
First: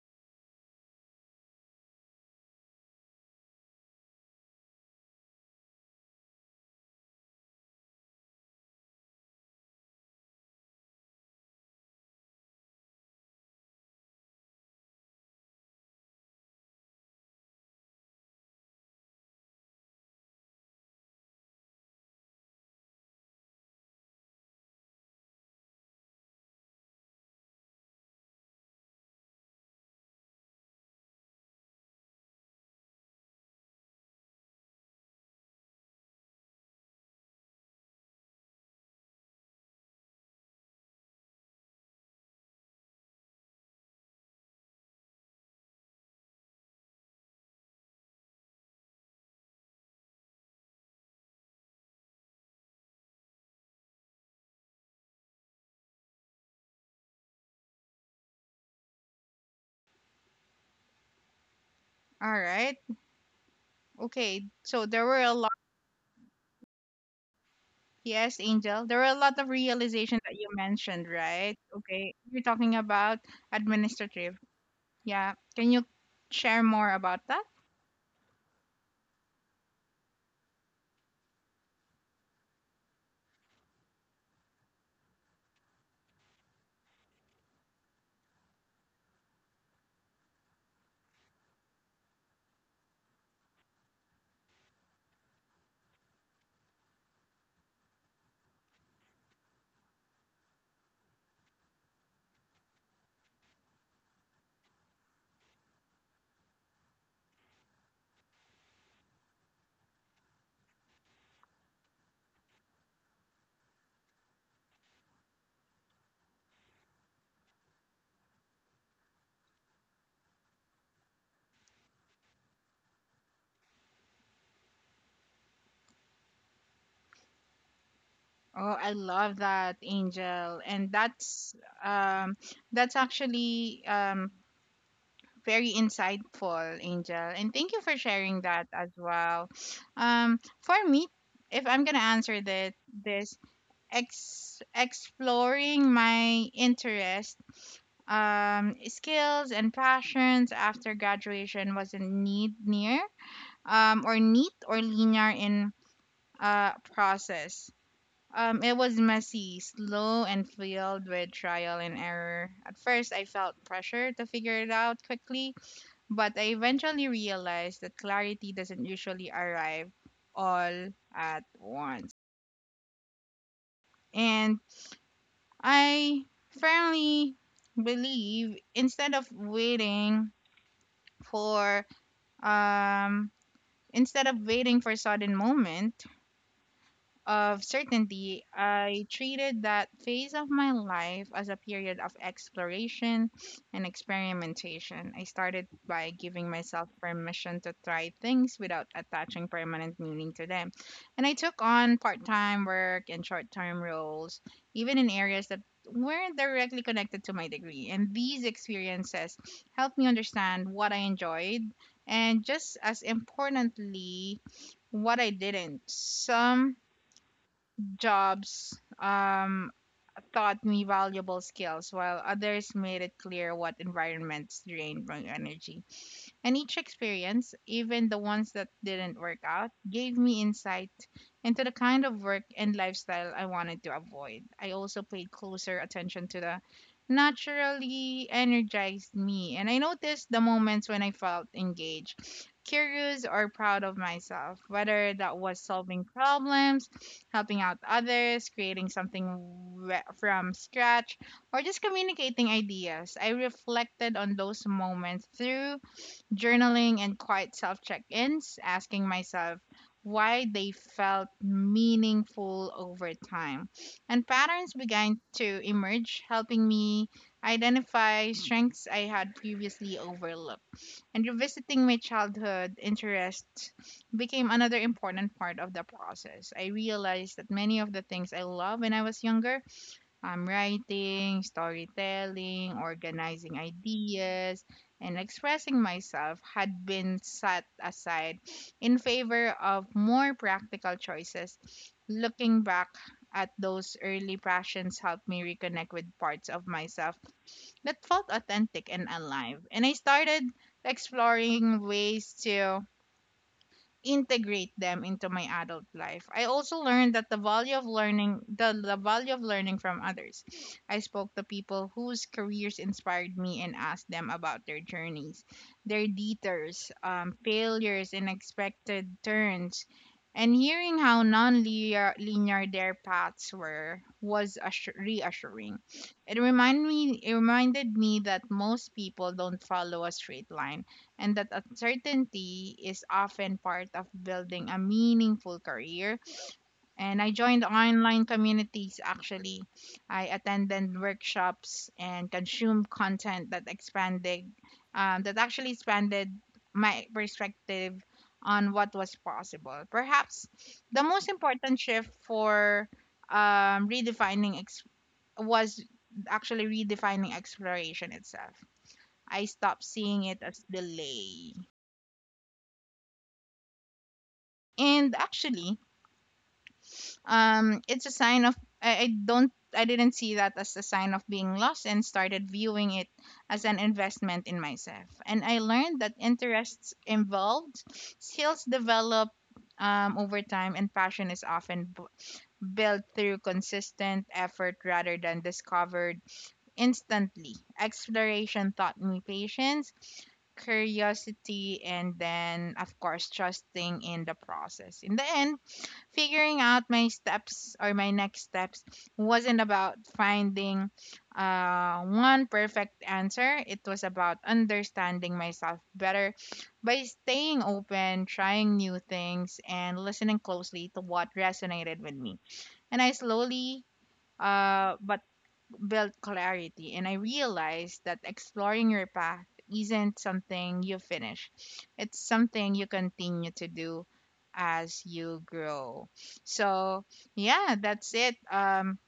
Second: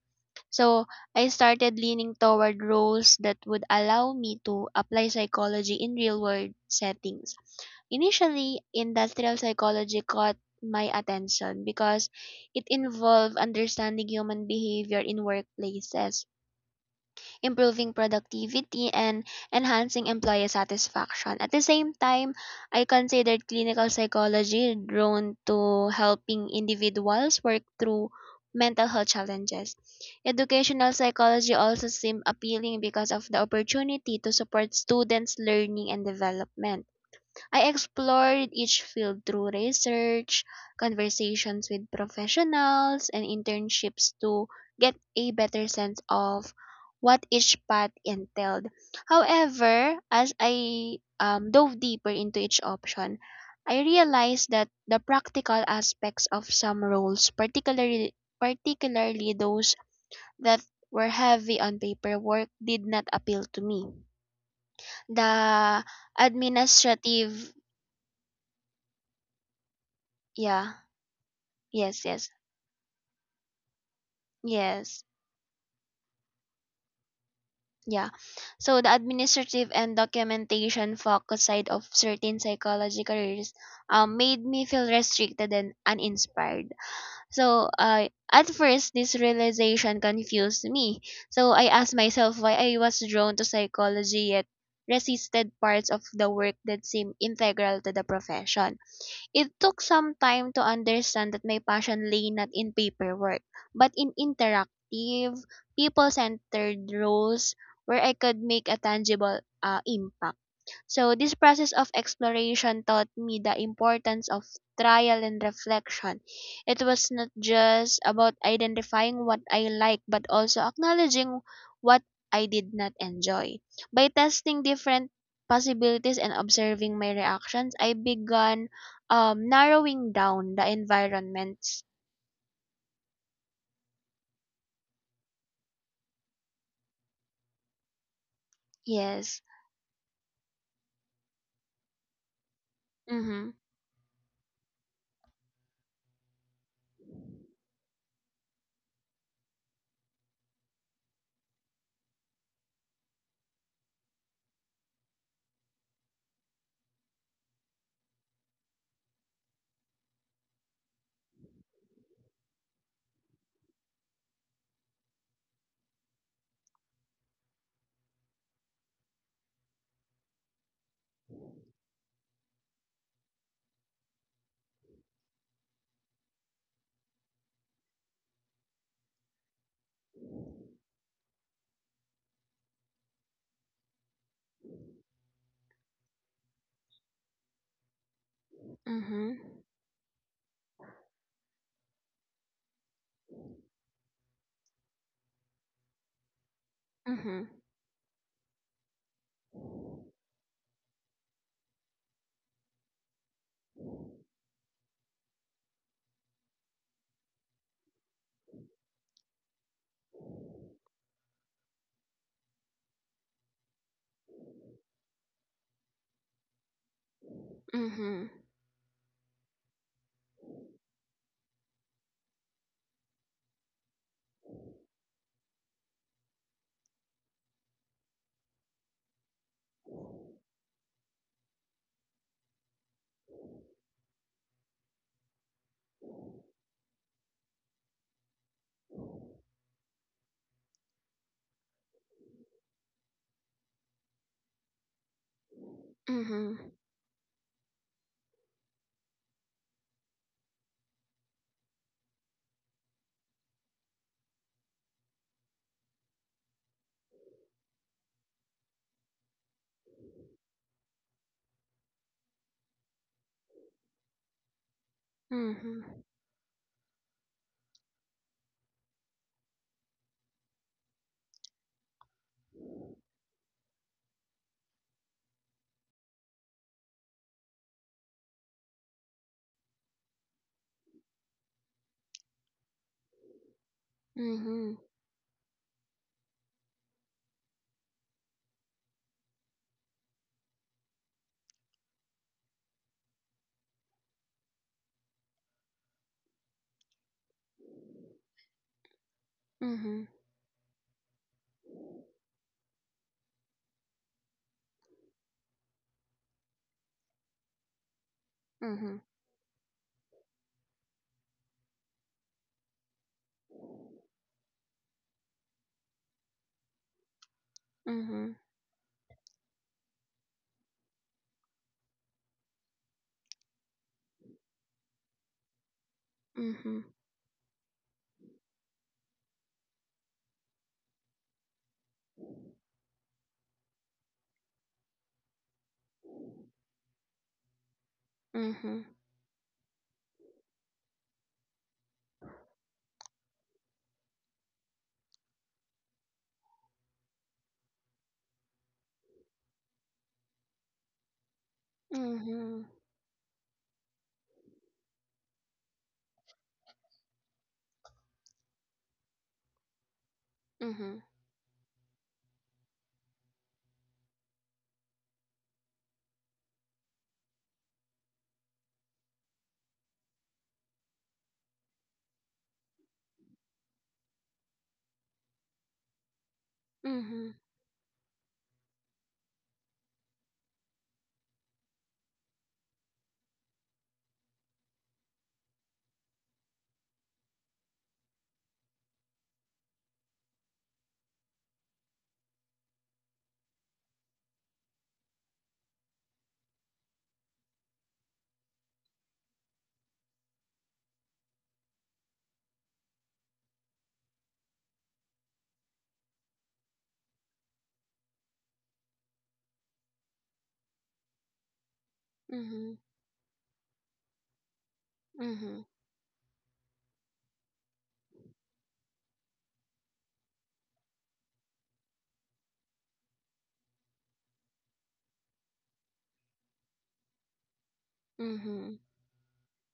[SPEAKER 2] So I started leaning toward roles that would allow me to apply psychology in real world settings. Initially, industrial psychology caught my attention because it involved understanding human behavior in workplaces, improving productivity, and enhancing employee satisfaction. At the same time, I considered clinical psychology, drawn to helping individuals work through mental health challenges. Educational psychology also seemed appealing because of the opportunity to support students' learning and development. I explored each field through research, conversations with professionals, and internships to get a better sense of what each path entailed. However, as I dove deeper into each option, I realized that the practical aspects of some roles, particularly those that were heavy on paperwork,
[SPEAKER 1] All
[SPEAKER 2] did
[SPEAKER 1] right.
[SPEAKER 2] not appeal to me.
[SPEAKER 1] Okay. So there were a,
[SPEAKER 2] The administrative.
[SPEAKER 1] yes, Angel. There are a lot of realization that you
[SPEAKER 2] Yeah.
[SPEAKER 1] mentioned, right?
[SPEAKER 2] Yes, yes,
[SPEAKER 1] Okay. You're talking about administrative.
[SPEAKER 2] yes.
[SPEAKER 1] Yeah. Can you share more about that?
[SPEAKER 2] Yeah. So the administrative and documentation focus side of certain psychology careers made me feel restricted and uninspired. So at first, this realization confused me. So I asked myself why I was drawn to psychology yet resisted parts of the work that seemed integral to the profession. It took some time to understand that my passion lay not in paperwork, but in interactive, people centered roles where I could make a tangible impact. So this process of exploration taught me the importance of trial and reflection. It was not just about identifying what I like, but also acknowledging what I did not enjoy. By testing different possibilities and observing my reactions, I began
[SPEAKER 1] Oh, I love
[SPEAKER 2] narrowing
[SPEAKER 1] that,
[SPEAKER 2] down the
[SPEAKER 1] Angel. And
[SPEAKER 2] environments.
[SPEAKER 1] um that's actually very insightful, Angel. And thank you for sharing that
[SPEAKER 2] Yes.
[SPEAKER 1] as well. For me, if I'm gonna answer that,
[SPEAKER 2] Mhm.
[SPEAKER 1] this exploring my interest, skills and passions after graduation wasn't need near or neat or linear in process. It was messy, slow, and filled with trial and error. At first, I felt pressure to figure it out quickly, but I eventually realized that clarity doesn't usually arrive all at once. And I firmly believe, for um instead of waiting for sudden moment of certainty,
[SPEAKER 2] Mhm.
[SPEAKER 1] I treated that phase of my life as a period of exploration and experimentation. I started by giving myself
[SPEAKER 2] Mhm.
[SPEAKER 1] permission to try things without attaching permanent meaning to them. And I took on part time work and short term roles, even in areas that weren't directly connected to my degree. And these experiences helped me understand what I enjoyed and, just as importantly, what I didn't. Some
[SPEAKER 2] Mhm.
[SPEAKER 1] jobs taught me valuable skills, while others made it clear what environments drained my energy. And each experience, even the ones that didn't work out, gave me insight into the kind of work and lifestyle I wanted to avoid. I also paid closer attention to the naturally energized me, and I noticed the moments when I felt engaged, curious, or proud of myself, whether that was
[SPEAKER 2] Mhm.
[SPEAKER 1] solving problems, helping out others, creating something from scratch, or just communicating ideas. I reflected on those moments through journaling and quiet self check ins, asking myself why they felt meaningful over time. And patterns began
[SPEAKER 2] Mhm.
[SPEAKER 1] to emerge, helping me identify strengths I had previously overlooked. And revisiting my childhood interests became another important part of the process. I realized that many of the things I loved when I was younger writing, storytelling, organizing
[SPEAKER 2] Mhm.
[SPEAKER 1] ideas, and expressing myself had been set aside in favor of more practical choices. Looking back at those early passions helped me reconnect with parts of myself that felt authentic and
[SPEAKER 2] Mhm.
[SPEAKER 1] alive. And I started exploring ways to integrate them into my adult life. I also learned that the value of learning
[SPEAKER 2] Mhm.
[SPEAKER 1] the value of learning from others. I spoke to people whose careers inspired me and asked them about their journeys, their detours,
[SPEAKER 2] Mhm.
[SPEAKER 1] failures and expected turns. And hearing how non-linear linear their paths were was reassuring.
[SPEAKER 2] Mhm.
[SPEAKER 1] It reminded me that most people don't follow a straight line and that uncertainty is often part of building a meaningful career. And I joined
[SPEAKER 2] Mhm.
[SPEAKER 1] online communities actually. I attended workshops and consumed content that expanded, that actually expanded my perspective on what was possible. Perhaps the most important
[SPEAKER 2] Mhm.
[SPEAKER 1] shift um, redefining ex- was actually redefining exploration itself. I stopped seeing
[SPEAKER 2] Mhm.
[SPEAKER 1] it as delay and actually it's a sign of I don't I didn't see that as a sign of being lost and started viewing it as an investment in myself. And I learned that
[SPEAKER 2] Mhm.
[SPEAKER 1] interests involved skills develop over time, and passion is often built through consistent effort rather than discovered instantly. Exploration taught me patience, curiosity, and then, of course, trusting in the process. In the end, figuring out my steps or my next steps wasn't about finding one perfect answer. It was about understanding myself better by staying open, trying new things, and listening closely to what resonated
[SPEAKER 2] Mhm.
[SPEAKER 1] with me. And I slowly,
[SPEAKER 2] Mhm.
[SPEAKER 1] but build clarity. And I realized that exploring your path isn't something you finish. It's something you continue to do as you grow. So, yeah,
[SPEAKER 2] Mhm.
[SPEAKER 1] that's it.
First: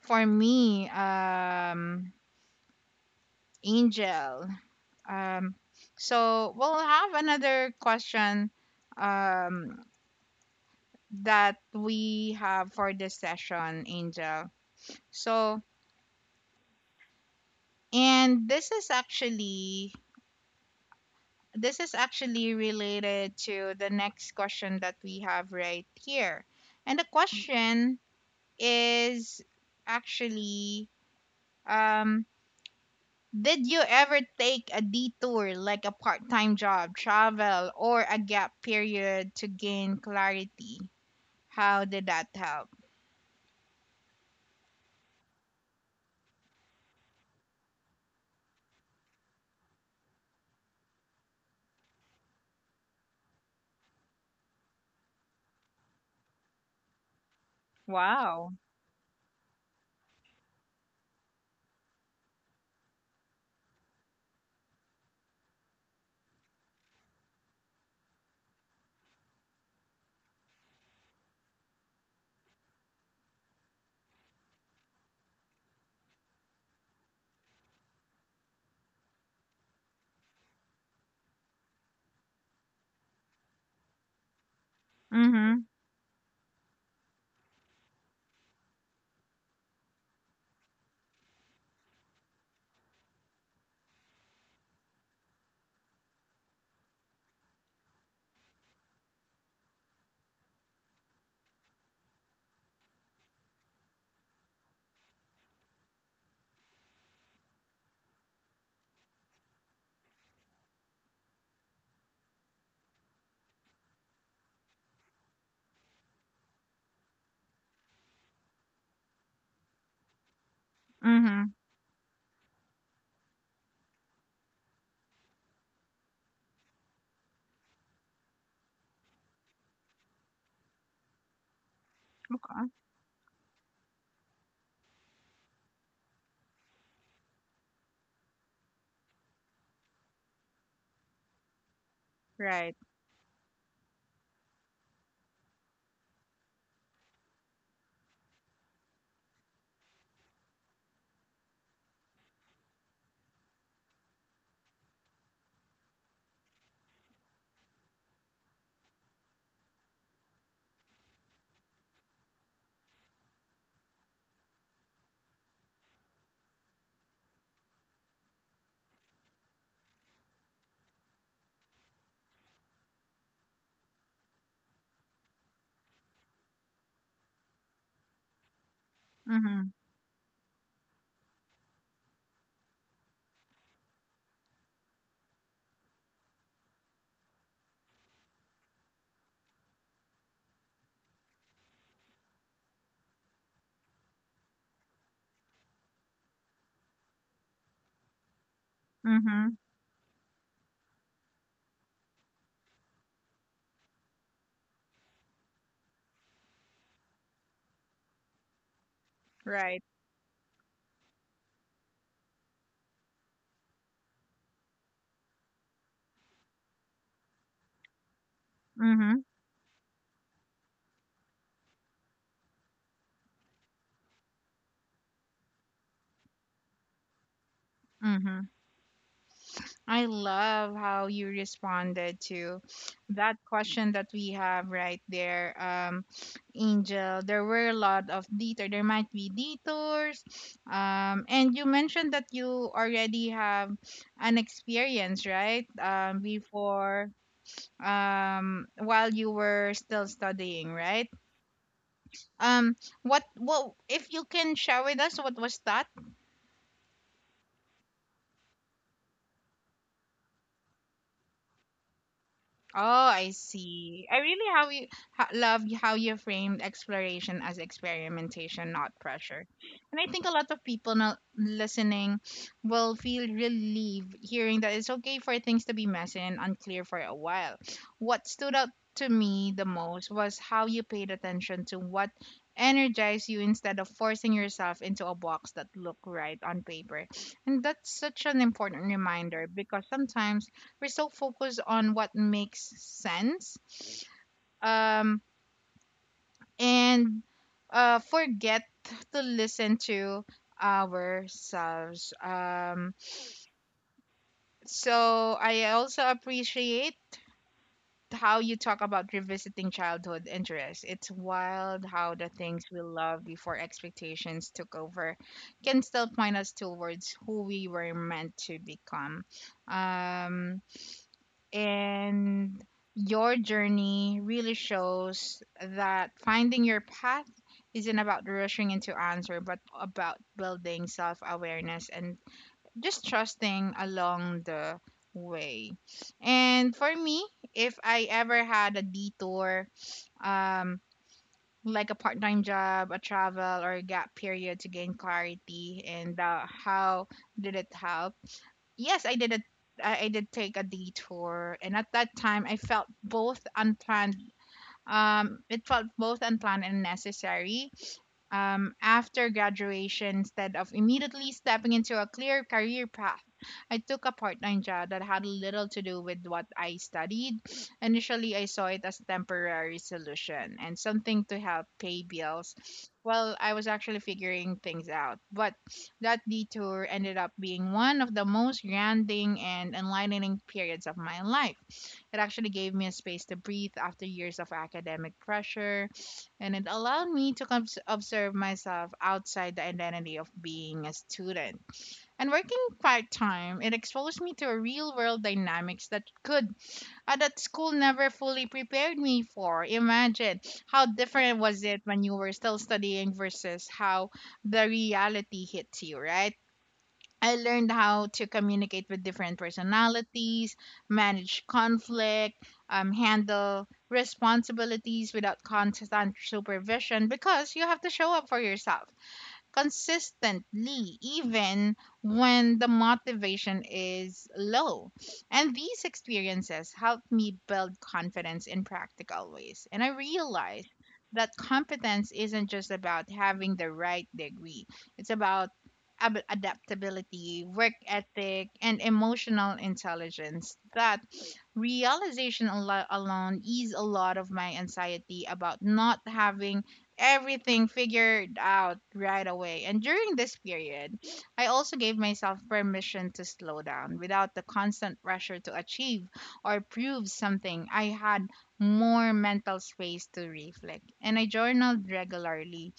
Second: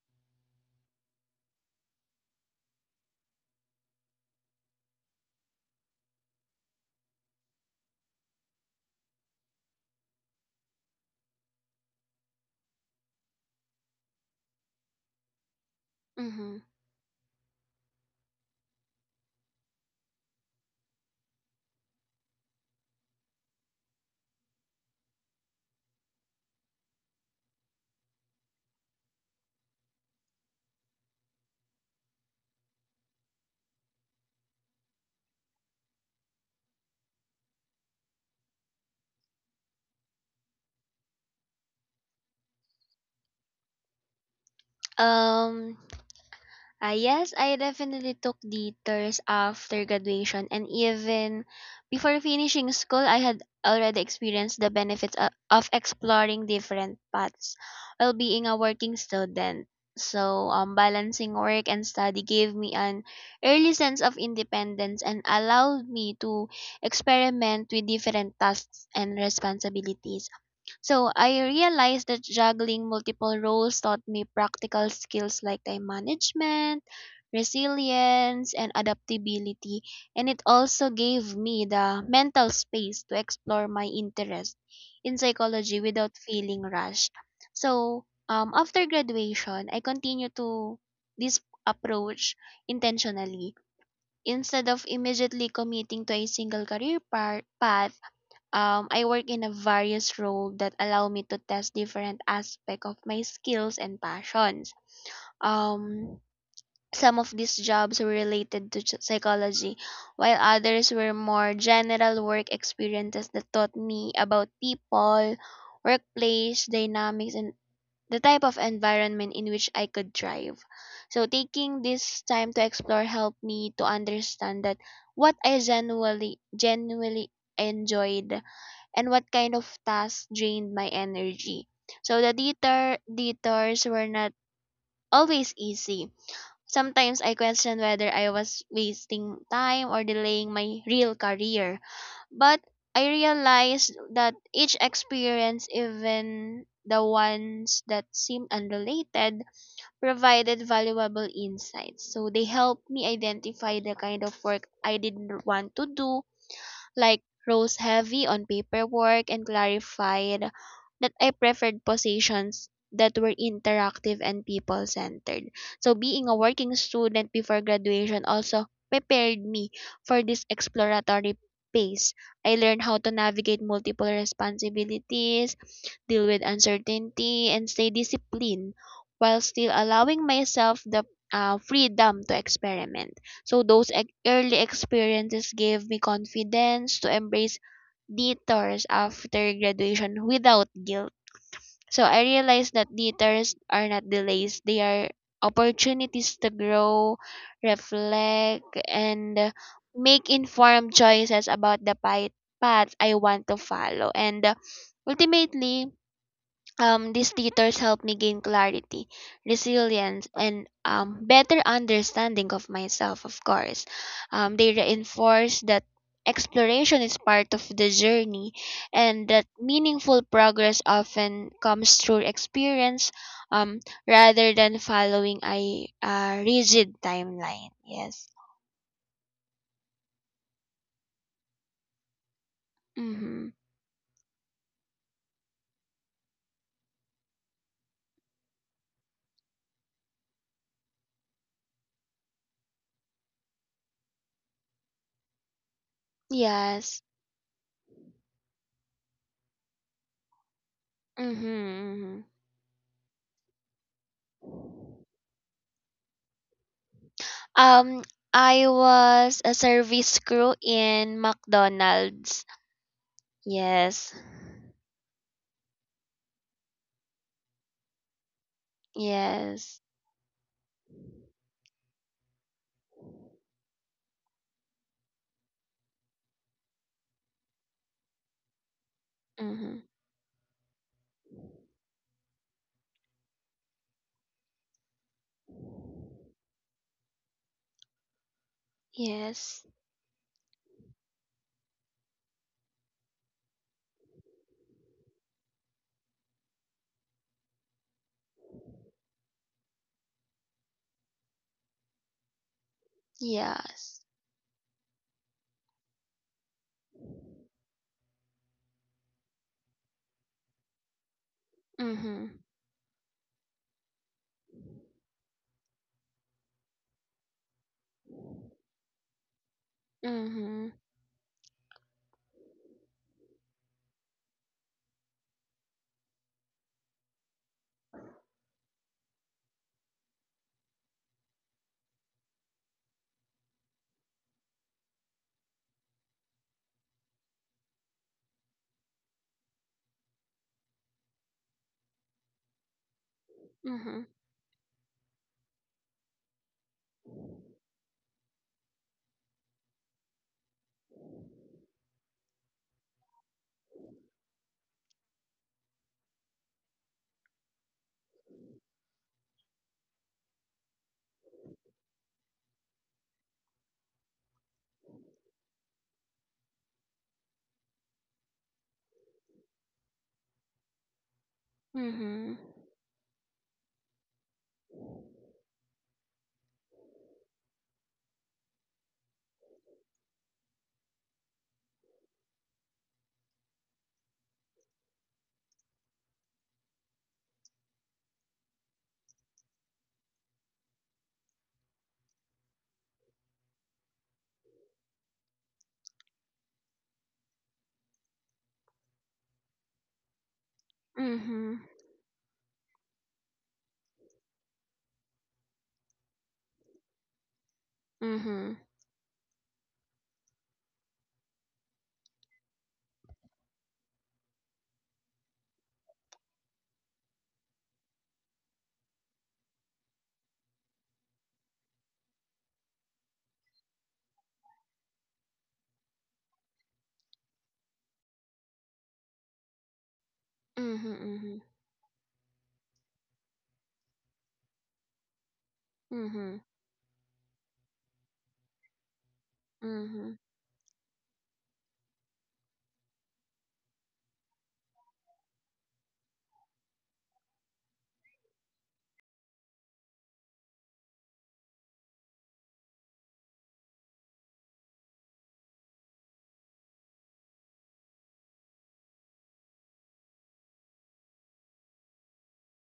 [SPEAKER 1] for me, um Angel. Um so we'll have another question um that we have for this session, Angel. So,
[SPEAKER 2] Mhm.
[SPEAKER 1] and this is actually related to the next question that we have right here. And the question is actually um, did you ever take a detour, like a part time job, travel, or a gap period to gain clarity? How did that help?
[SPEAKER 2] Um, yes, I definitely took the tours after graduation, and even before finishing school, I had already experienced the benefits of exploring different paths while being a
[SPEAKER 1] Wow.
[SPEAKER 2] working student. So, balancing work and study gave me an early sense of independence and allowed me to experiment with different tasks and responsibilities. So I realized that juggling multiple roles taught me practical skills like time management, resilience, and adaptability. And it also gave me the mental space to explore my interest in
[SPEAKER 1] Mm hmm.
[SPEAKER 2] psychology without feeling rushed. So after graduation, I continued to this approach intentionally. Instead of immediately committing to a single career path, I work in a various role that allow me to test different aspects of my skills and passions. Um, some of these jobs were related to psychology, while others were more general work experiences that taught me about people, workplace dynamics, and the type of environment in which I could thrive. So
[SPEAKER 1] Mm hmm.
[SPEAKER 2] taking this time to explore helped me to understand that what I genuinely enjoyed and what kind of tasks drained my energy. So the
[SPEAKER 1] Okay.
[SPEAKER 2] detours were not always easy. Sometimes I questioned whether I was wasting time or delaying my real career. But
[SPEAKER 1] Right.
[SPEAKER 2] I realized that each experience, even the ones that seemed unrelated, provided valuable insights. So they helped me identify the kind of work I didn't want to do, like rose heavy on paperwork, and clarified that I preferred positions that were interactive and people centered. So being a working student before graduation also prepared me for this exploratory phase. I learned how to navigate multiple responsibilities, deal with uncertainty, and stay disciplined while
[SPEAKER 1] Mm
[SPEAKER 2] still
[SPEAKER 1] hmm.
[SPEAKER 2] allowing myself the freedom to experiment. So those early experiences gave me confidence to embrace detours after graduation without guilt. So I realized that detours are not delays, they are opportunities to grow, reflect,
[SPEAKER 1] Mm
[SPEAKER 2] and
[SPEAKER 1] hmm.
[SPEAKER 2] make informed choices about the path I want to follow. And ultimately, these tutors helped me gain clarity,
[SPEAKER 1] Right.
[SPEAKER 2] resilience, and better understanding of myself, of course. They reinforce that exploration is part of the journey
[SPEAKER 1] Mm
[SPEAKER 2] and
[SPEAKER 1] hmm.
[SPEAKER 2] that meaningful progress often comes through experience um, rather than following a rigid timeline. Yes.
[SPEAKER 1] Mm hmm. I love how you responded to
[SPEAKER 2] Mm-hmm.
[SPEAKER 1] that question that we have right there, Angel. There were a lot of detour. There might be detours, and you mentioned that you already have an experience, right?
[SPEAKER 2] Yes.
[SPEAKER 1] Before, while you were still studying, right?
[SPEAKER 2] Mm-hmm. Mm-hmm.
[SPEAKER 1] Um, if you can share with us, what was that?
[SPEAKER 2] Um, I was a service crew in McDonald's.
[SPEAKER 1] Oh, I
[SPEAKER 2] Yes.
[SPEAKER 1] see. I really love how you framed exploration as experimentation, not pressure.
[SPEAKER 2] Yes.
[SPEAKER 1] And I think a lot of people now listening will feel relieved hearing that it's okay for things to be messy and unclear for a while. What stood out to me the
[SPEAKER 2] Mhm.
[SPEAKER 1] most was how you paid attention to what energized you instead of forcing yourself into a box that looked right on paper. And that's such an important reminder,
[SPEAKER 2] Yes.
[SPEAKER 1] because sometimes we're so focused on what makes sense um, and forget to listen to ourselves.
[SPEAKER 2] Yes.
[SPEAKER 1] So I also appreciate how you talk about revisiting childhood interests. It's wild how the
[SPEAKER 2] Mhm.
[SPEAKER 1] things we loved before expectations took over can still point us towards who we were meant to become. Um,
[SPEAKER 2] Mhm.
[SPEAKER 1] and your journey really shows that finding your path isn't about rushing into answer, but about building self-awareness and just trusting along the way. And for me, if I ever had a detour, um like a part-time job, a travel, or a
[SPEAKER 2] Mhm.
[SPEAKER 1] gap period to gain clarity, and how did it help? Yes, I did take a detour, and at that time I felt both unplanned. It felt both unplanned and necessary, after graduation. Instead of immediately stepping into a clear career path, I took a part time job that had little to do with what I studied. Initially, I saw it as a temporary solution, and something to help pay
[SPEAKER 2] Mhm.
[SPEAKER 1] bills while I was actually figuring things out. But that detour ended up being one of the most grounding and enlightening periods of my life. It actually gave me a space to breathe after years of academic pressure, and it allowed me to observe myself outside the identity of being a student. And working part time, it exposed me to real world dynamics that could that school never fully prepared me for. Imagine how different
[SPEAKER 2] Mhm.
[SPEAKER 1] was it when you were still studying versus how the reality hits you, right? I learned how to
[SPEAKER 2] Mhm.
[SPEAKER 1] communicate with different personalities, manage conflict, handle responsibilities without constant supervision, because you have to show up for yourself consistently, even when the motivation is low. And these experiences helped me build confidence in practical ways. And I realized that
[SPEAKER 2] Mhm.
[SPEAKER 1] competence isn't just about having the right degree, it's about
[SPEAKER 2] Mhm.
[SPEAKER 1] adaptability, work ethic, and emotional intelligence. That alone eased a lot of my anxiety about not having everything figured out right away. And during this period, I also gave myself permission to slow down without the constant pressure to achieve or prove something. I had more mental space to reflect, and I journaled regularly,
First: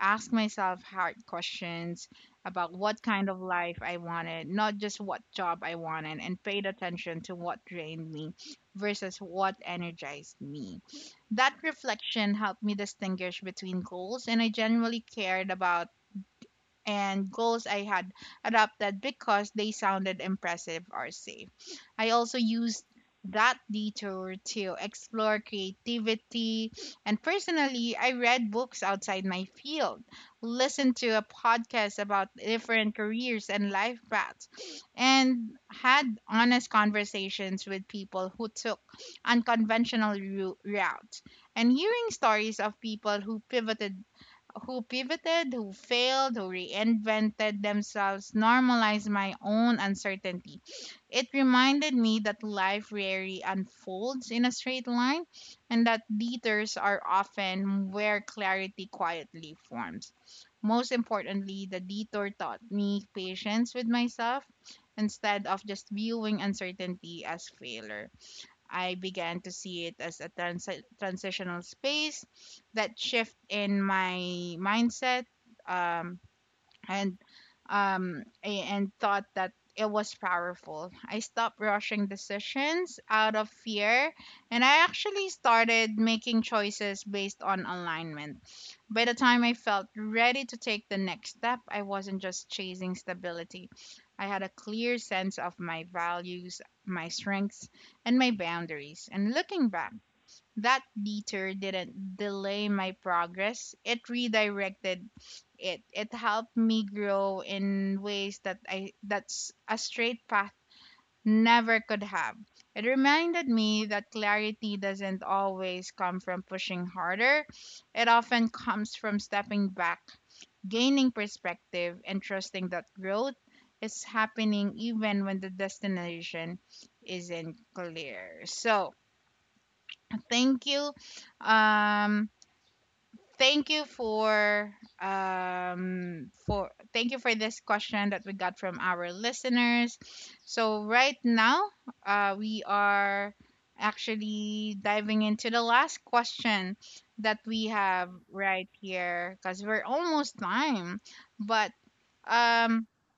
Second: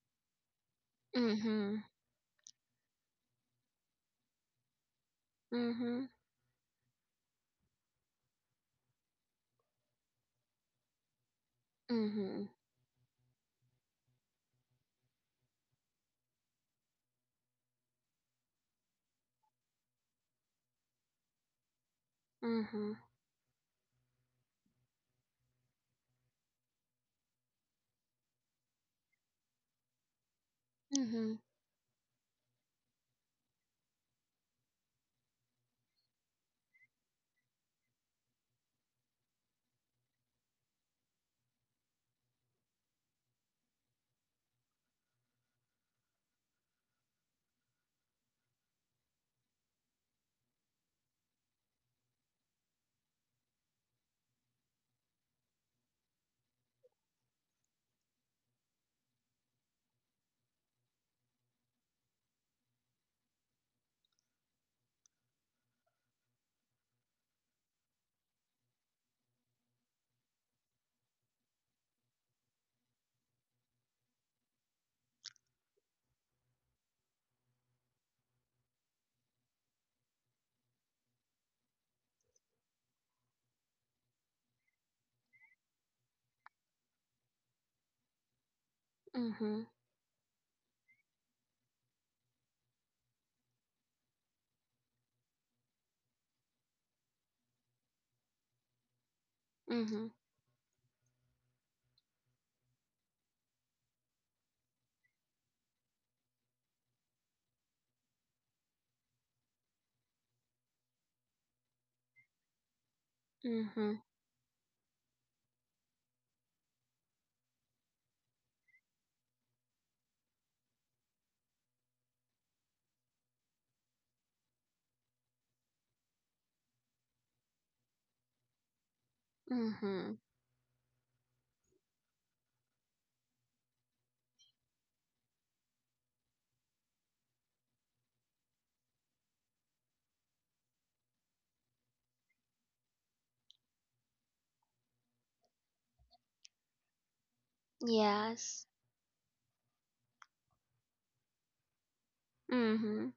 [SPEAKER 1] ask myself hard
[SPEAKER 2] Mhm. Mhm.
[SPEAKER 1] questions about what kind of life I wanted, not just what job I wanted, and paid attention to what drained me versus what energized me. That
[SPEAKER 2] Mhm.
[SPEAKER 1] reflection
[SPEAKER 2] Mhm.
[SPEAKER 1] helped me distinguish between goals, and I genuinely cared about and goals I had adopted because they sounded impressive or safe. I also used
[SPEAKER 2] Mhm.
[SPEAKER 1] that detour to explore creativity, and personally I read books outside my field, listened to a
[SPEAKER 2] Mhm.
[SPEAKER 1] podcast about different careers and life paths, and had honest conversations with people who took unconventional routes. And hearing stories of people who pivoted, who failed, who reinvented themselves normalized my own uncertainty. It reminded me that life rarely unfolds in a straight line and that detours are often where clarity quietly forms. Most importantly, the detour taught me patience with myself instead of just viewing uncertainty as failure. I began to see it as a transitional space. That shift in my mindset, um, and and thought that it was powerful. I stopped rushing decisions out of fear, and I actually started making choices based on alignment. By the time I
[SPEAKER 2] Mhm.
[SPEAKER 1] felt ready to take the next step, I wasn't just chasing stability. I had a clear sense of my values, my strengths, and my boundaries. And looking back,
[SPEAKER 2] Mhm.
[SPEAKER 1] that detour didn't delay my progress, it redirected it. It helped me grow in ways that I that's a straight path never could have. It reminded me
[SPEAKER 2] Mhm.
[SPEAKER 1] that clarity doesn't always come from pushing harder. It often comes from stepping back, gaining perspective, and trusting that growth is happening even when the destination isn't clear. So,
[SPEAKER 2] Mhm.
[SPEAKER 1] thank you. Um thank you for Thank you for this question that we got from our listeners. So right now, we are actually diving into the last question that we have
[SPEAKER 2] Yes.
[SPEAKER 1] right here, because we're almost time. But um
[SPEAKER 2] Mhm.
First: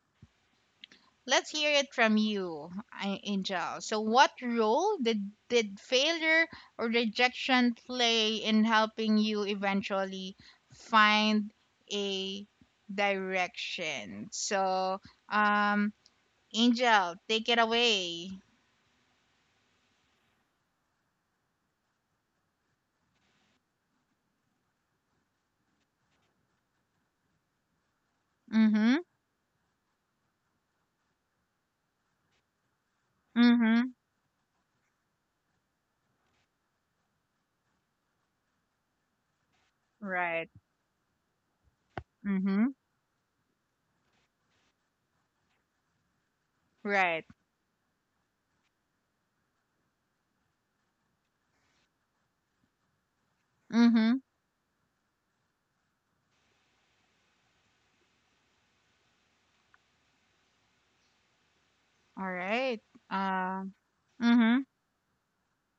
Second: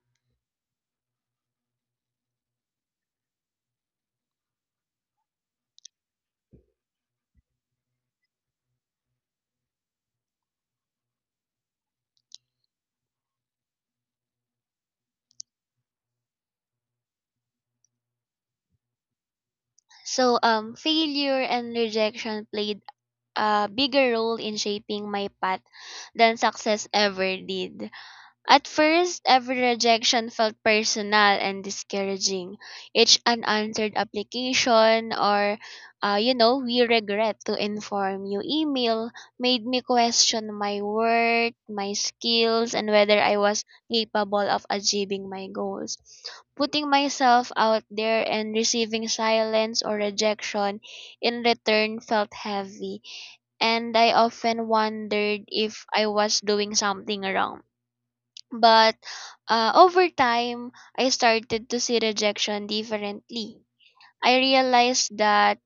[SPEAKER 1] Let's hear it from you, Angel. So, what role did failure or rejection play in helping you eventually find a direction? So, um, Angel, take it away.
[SPEAKER 2] So failure and rejection played a bigger role in shaping my path than success ever did. At
[SPEAKER 1] Mm-hmm.
[SPEAKER 2] first, every rejection felt personal and discouraging. Each
[SPEAKER 1] Mm-hmm.
[SPEAKER 2] unanswered application, or, we regret to inform you email, made me
[SPEAKER 1] Right.
[SPEAKER 2] question my worth, my
[SPEAKER 1] Mm-hmm.
[SPEAKER 2] skills, and whether I was capable of achieving my goals. Putting
[SPEAKER 1] Right.
[SPEAKER 2] myself out there and receiving silence or rejection in return felt heavy, and
[SPEAKER 1] Mm-hmm.
[SPEAKER 2] I often wondered if I was doing something wrong, but over time, I started to see
[SPEAKER 1] All
[SPEAKER 2] rejection
[SPEAKER 1] right. Uh,
[SPEAKER 2] differently. I
[SPEAKER 1] mm-hmm.
[SPEAKER 2] realized that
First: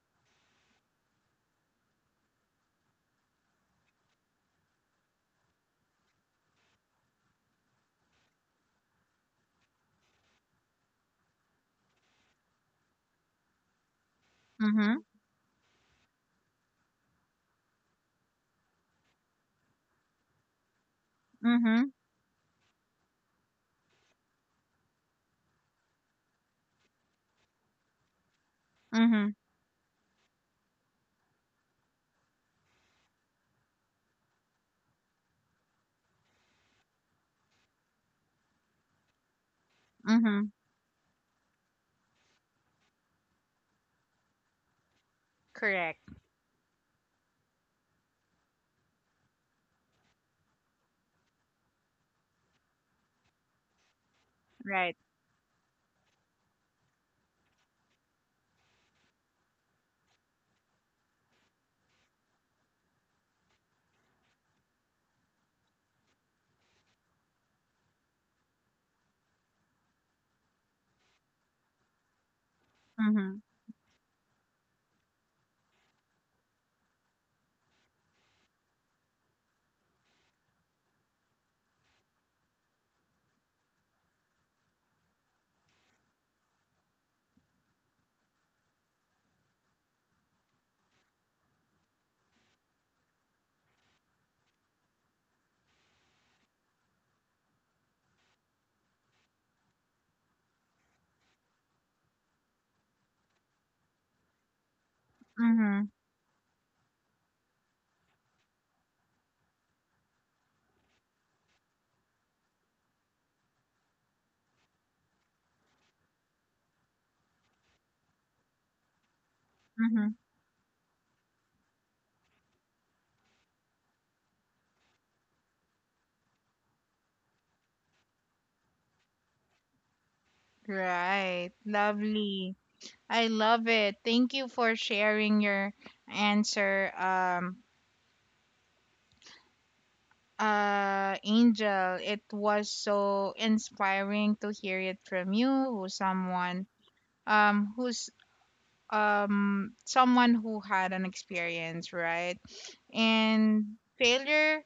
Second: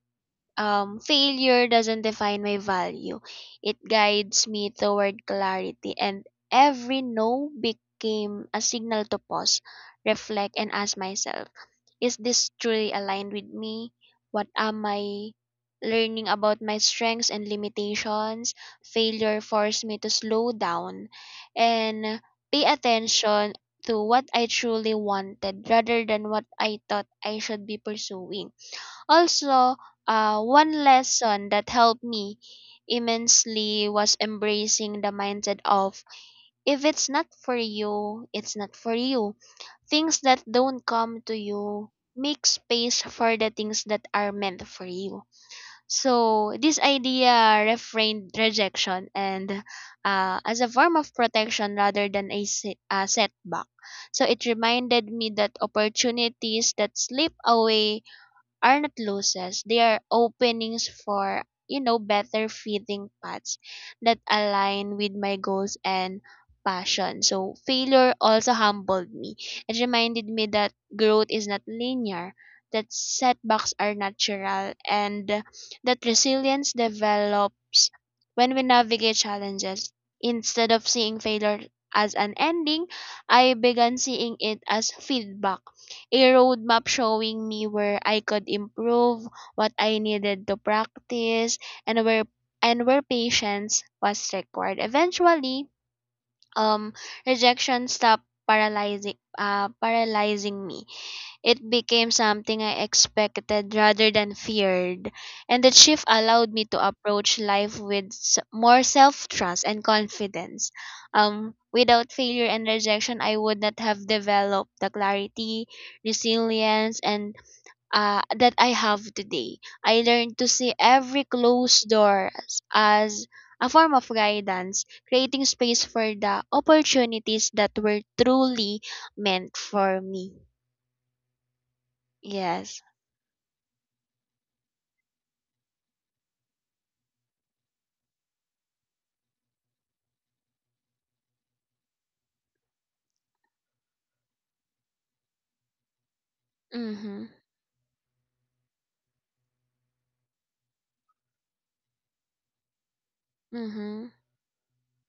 [SPEAKER 2] failure doesn't define my value. It guides me toward clarity, and every no became a signal to pause, reflect, and ask myself, is this truly aligned with me? What am
[SPEAKER 1] Mm-hmm.
[SPEAKER 2] I learning about my strengths and limitations? Failure forced me to slow down
[SPEAKER 1] Mm-hmm.
[SPEAKER 2] and pay attention to what I truly wanted rather than what I thought I should be pursuing.
[SPEAKER 1] Mm-hmm.
[SPEAKER 2] Also, one lesson that helped me immensely was embracing the mindset of if it's not for you, it's not for you. Things that
[SPEAKER 1] Mm-hmm.
[SPEAKER 2] don't come to you make space for the things that are meant for you.
[SPEAKER 1] Correct.
[SPEAKER 2] So, this idea refrained rejection, and as a form of protection rather than a setback. So, it
[SPEAKER 1] Right.
[SPEAKER 2] reminded me that opportunities that slip away are not losses. They are openings for, better fitting paths that align with my goals and passion. So failure also humbled me. It reminded me that growth is not linear, that
[SPEAKER 1] Mm-hmm.
[SPEAKER 2] setbacks are natural, and that resilience develops when we navigate challenges. Instead of seeing failure as an ending, I began seeing it as feedback, a roadmap showing me where I could improve, what I needed to practice, and where patience was required. Eventually, um, rejection stopped paralyzing me. It became something I expected rather than feared, and the shift
[SPEAKER 1] Mm-hmm.
[SPEAKER 2] allowed me to approach life with more self trust and confidence. Without failure and rejection, I would not have developed the clarity, resilience, and that I have today. I learned to
[SPEAKER 1] Mm-hmm.
[SPEAKER 2] see every closed door as a form of guidance, creating space for the opportunities that were truly meant for me.
[SPEAKER 1] Right.
[SPEAKER 2] Yes.
[SPEAKER 1] Lovely. I love it. Thank you for sharing your answer. Um, Angel, it was so inspiring to hear it from you, who someone
[SPEAKER 2] Mhm.
[SPEAKER 1] who's someone who had an experience, right?
[SPEAKER 2] Mhm.
[SPEAKER 1] And failure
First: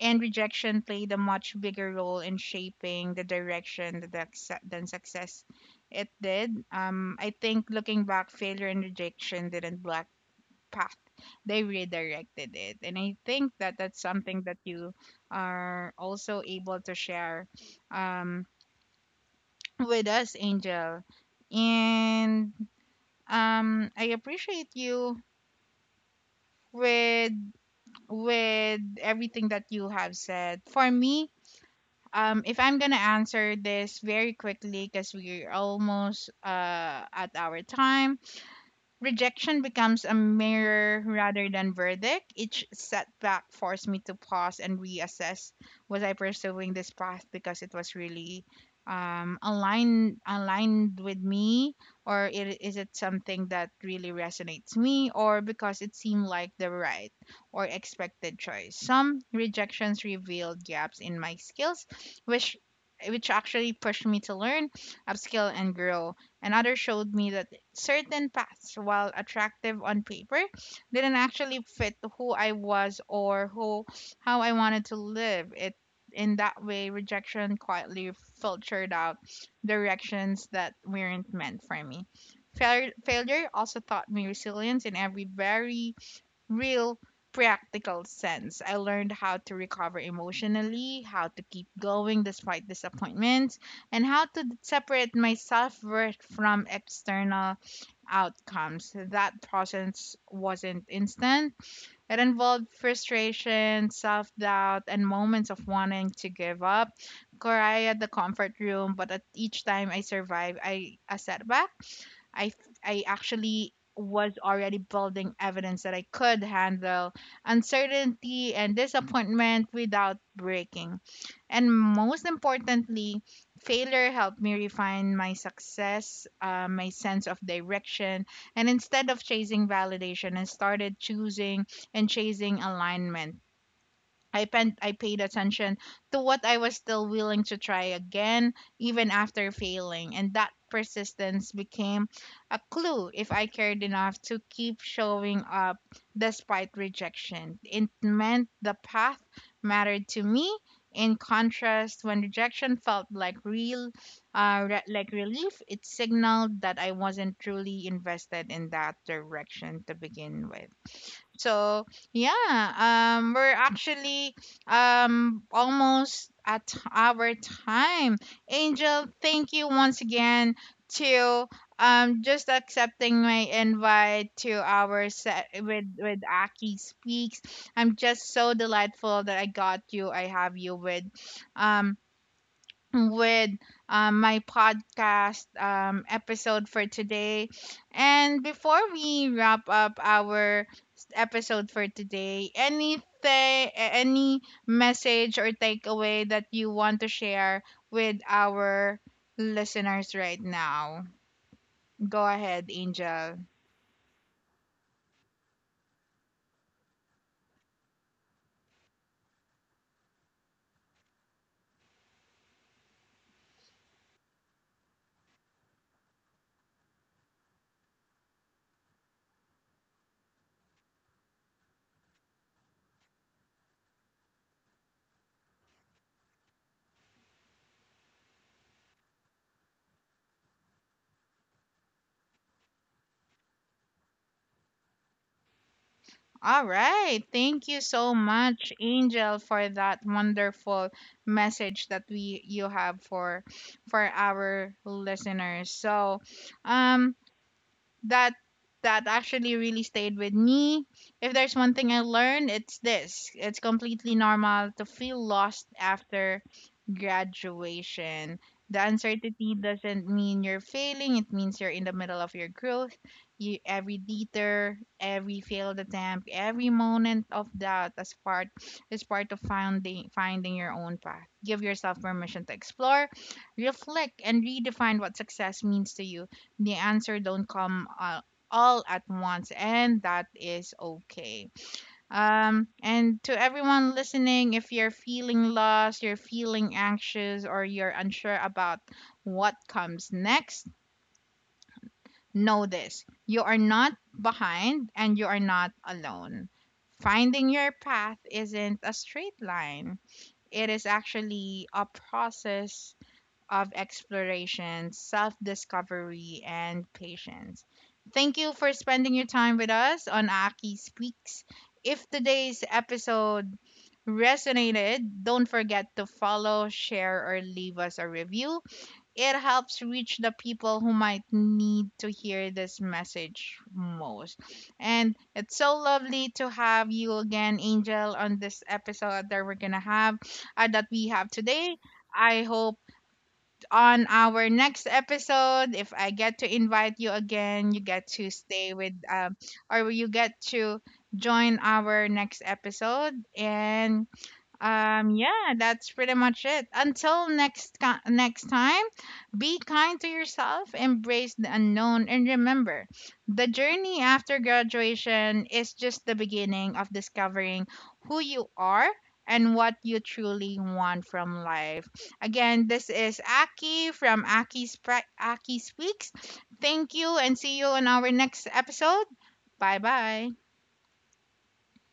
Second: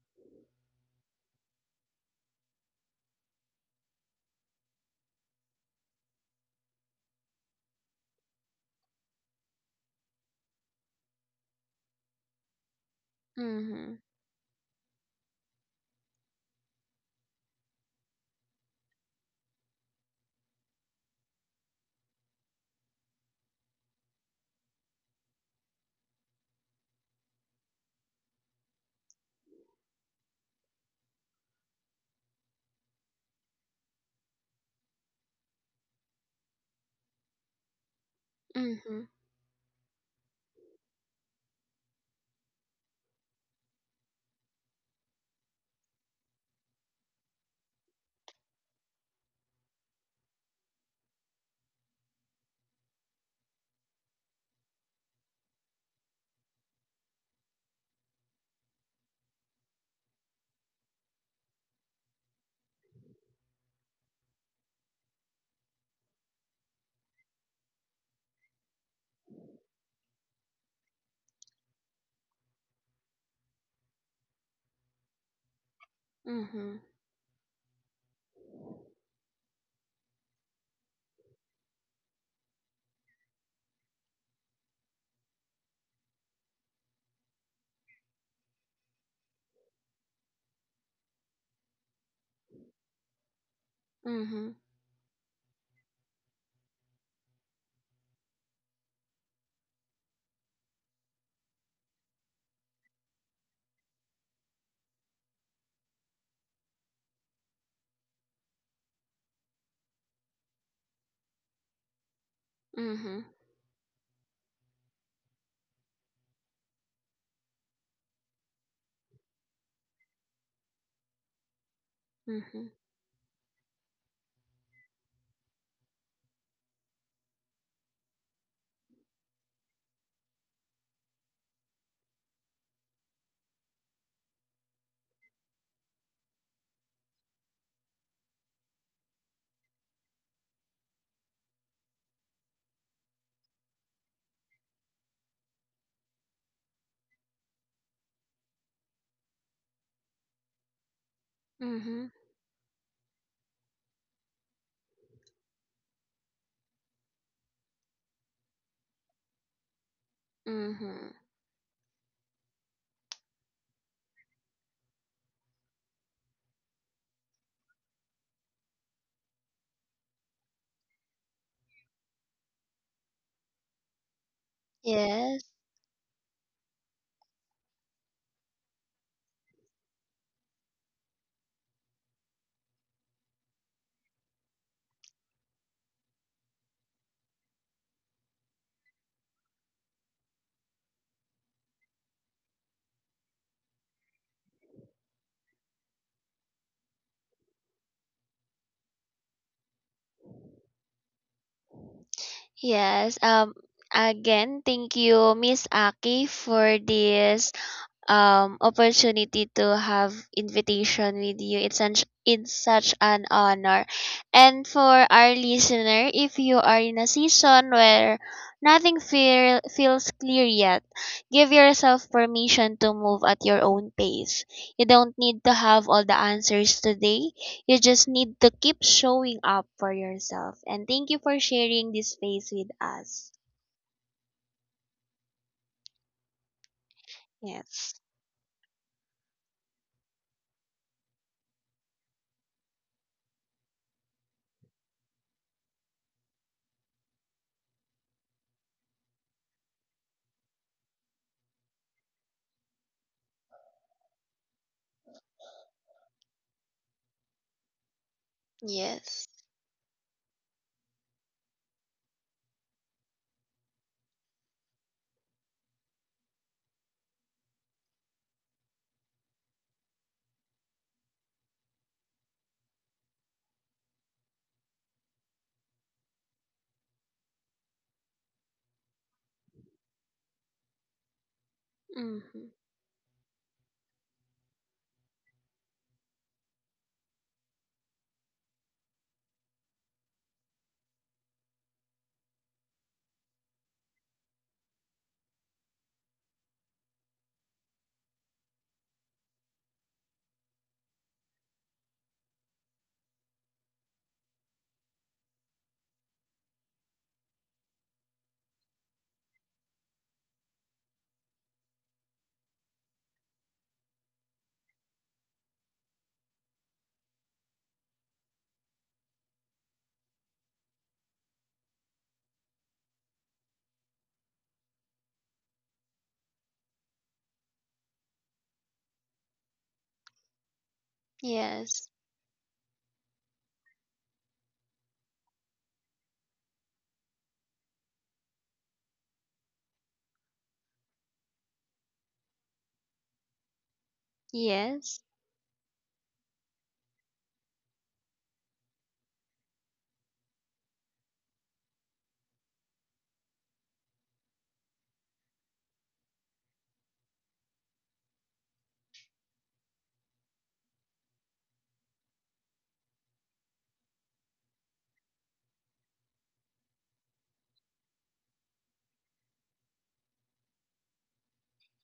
[SPEAKER 1] and rejection played a much bigger role in shaping the direction than success it did. I think looking back, failure and rejection didn't block path; they redirected it, and I think that
[SPEAKER 2] Mhm.
[SPEAKER 1] that's something that you are also able to share um, with us, Angel. And I appreciate you with everything that you have said. For me, if I'm gonna answer this very quickly, because we're almost at our time,
[SPEAKER 2] Mhm.
[SPEAKER 1] rejection becomes a mirror rather than verdict. Each setback forced me to pause and reassess, was I pursuing this path because it was really aligned with me, or is it something that really resonates me, or because it seemed like the right or expected choice? Some rejections revealed gaps in my skills which which actually pushed me to learn, upskill and grow. Another showed me that certain paths, while attractive on paper, didn't actually fit who I was, or who how I wanted to live. It In that
[SPEAKER 2] Mhm.
[SPEAKER 1] way, rejection quietly filtered out directions that weren't meant for me. Failure also taught me resilience in every very real, practical sense. I learned how to recover emotionally, how to keep going despite disappointments, and how to
[SPEAKER 2] Mhm.
[SPEAKER 1] separate my self worth from external outcomes. That process wasn't instant, it involved frustration, self doubt, and moments of wanting to give up. Cry at the comfort room, but at each time I survived a setback, I, I
[SPEAKER 2] Mhm.
[SPEAKER 1] actually was already building evidence that I could handle uncertainty and disappointment without breaking. And most
[SPEAKER 2] Mhm.
[SPEAKER 1] importantly, failure helped me refine my my sense of direction, and instead of chasing validation, I started choosing and chasing alignment. I paid attention to what I was still willing to try again, even after failing, and that persistence became a clue. If I cared enough to keep showing up despite rejection, it meant the path mattered to me. In contrast,
[SPEAKER 2] Mhm.
[SPEAKER 1] when rejection felt like real, like relief, it signaled that I wasn't truly invested in that direction to begin with.
[SPEAKER 2] Mhm.
[SPEAKER 1] So yeah, we're actually almost at our time. Angel, thank you once again to just accepting my invite to our
[SPEAKER 2] Yes.
[SPEAKER 1] set with Aki Speaks. I'm just so delightful that I got you. I have you with um with my podcast episode for today. And before we wrap up our episode for today, anything, any message or takeaway that you want to share with our listeners right now? Go ahead,
[SPEAKER 2] Yes.
[SPEAKER 1] Angel.
[SPEAKER 2] Again, thank you, Miss Aki, for this opportunity to have invitation with you. It's such an honor. And for our listener, if you are in a season where nothing feels clear yet, give yourself permission to move at your own pace. You don't need to have all the answers today. You just need to keep showing up for yourself. And thank you for sharing this space with us.
[SPEAKER 1] All right. Thank you
[SPEAKER 2] Yes.
[SPEAKER 1] so much, Angel, for that wonderful message that we you have for our listeners. So, um that that actually really stayed with me. If there's one thing I learned, it's this. It's completely normal to feel lost after graduation. The
[SPEAKER 2] Yes.
[SPEAKER 1] uncertainty doesn't mean you're failing, it means you're in the middle of your growth. You, every detour, every failed attempt, every moment of doubt as part is part of finding your own path. Give yourself permission to explore, reflect, and redefine what success means to you. The answer don't come all at once, and that is okay.
[SPEAKER 2] Mm-hmm.
[SPEAKER 1] And to everyone listening, if you're feeling lost, you're feeling anxious, or you're unsure about what comes next, know this: you are not behind and you are not alone. Finding your path isn't a straight line, it is actually a process of exploration, self discovery, and patience. Thank you for spending your time with us on Aki Speaks. If today's episode resonated, don't forget to follow, share, or leave us a review. It helps reach the people who might need to hear this message most. And it's so lovely to have you again, Angel, on this episode that we're gonna have that we have today.
[SPEAKER 2] Yes.
[SPEAKER 1] I hope on our next episode, if I get to invite you again, you get to stay with, or you get to join our next episode. And
[SPEAKER 2] Yes.
[SPEAKER 1] yeah, that's pretty much it. Until next time, be kind to yourself, embrace the unknown, and remember, the journey after graduation is just the beginning of discovering who you are and what you truly want from life. Again, this is Aki from Aki Speaks. Thank you, and see you on our next episode. Bye bye.